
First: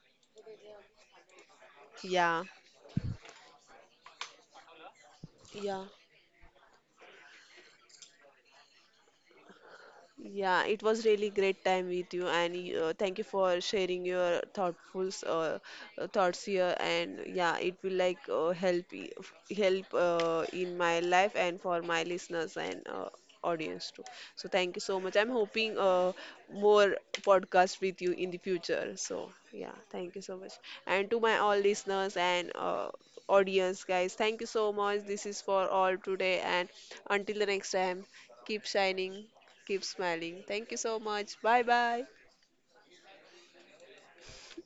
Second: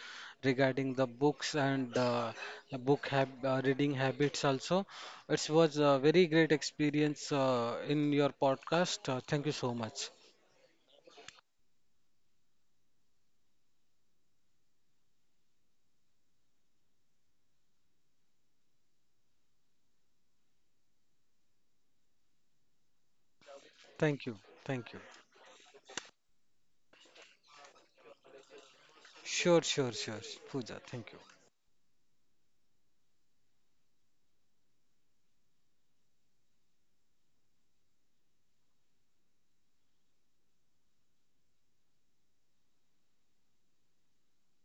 regarding the books and uh, Yeah, the book hab- uh, reading habits also. It was yeah. a very great experience uh, in your podcast. Uh, thank you so much. Yeah, it was really great time with you, and uh, thank you for sharing your thoughtful uh, uh, thoughts here. And yeah, it will like uh, help i- f- help uh, in my life and for my listeners and uh, audience too. Thank you. So thank you Thank so you. much. I'm hoping uh, more podcast with you in the future. So Sure, yeah, sure, thank you sure. so much. Pooja, And thank you. to my all listeners and uh, audience guys, thank you so much. This is for all today, and until the next time, keep shining. Keep smiling. Thank you so much. Bye bye.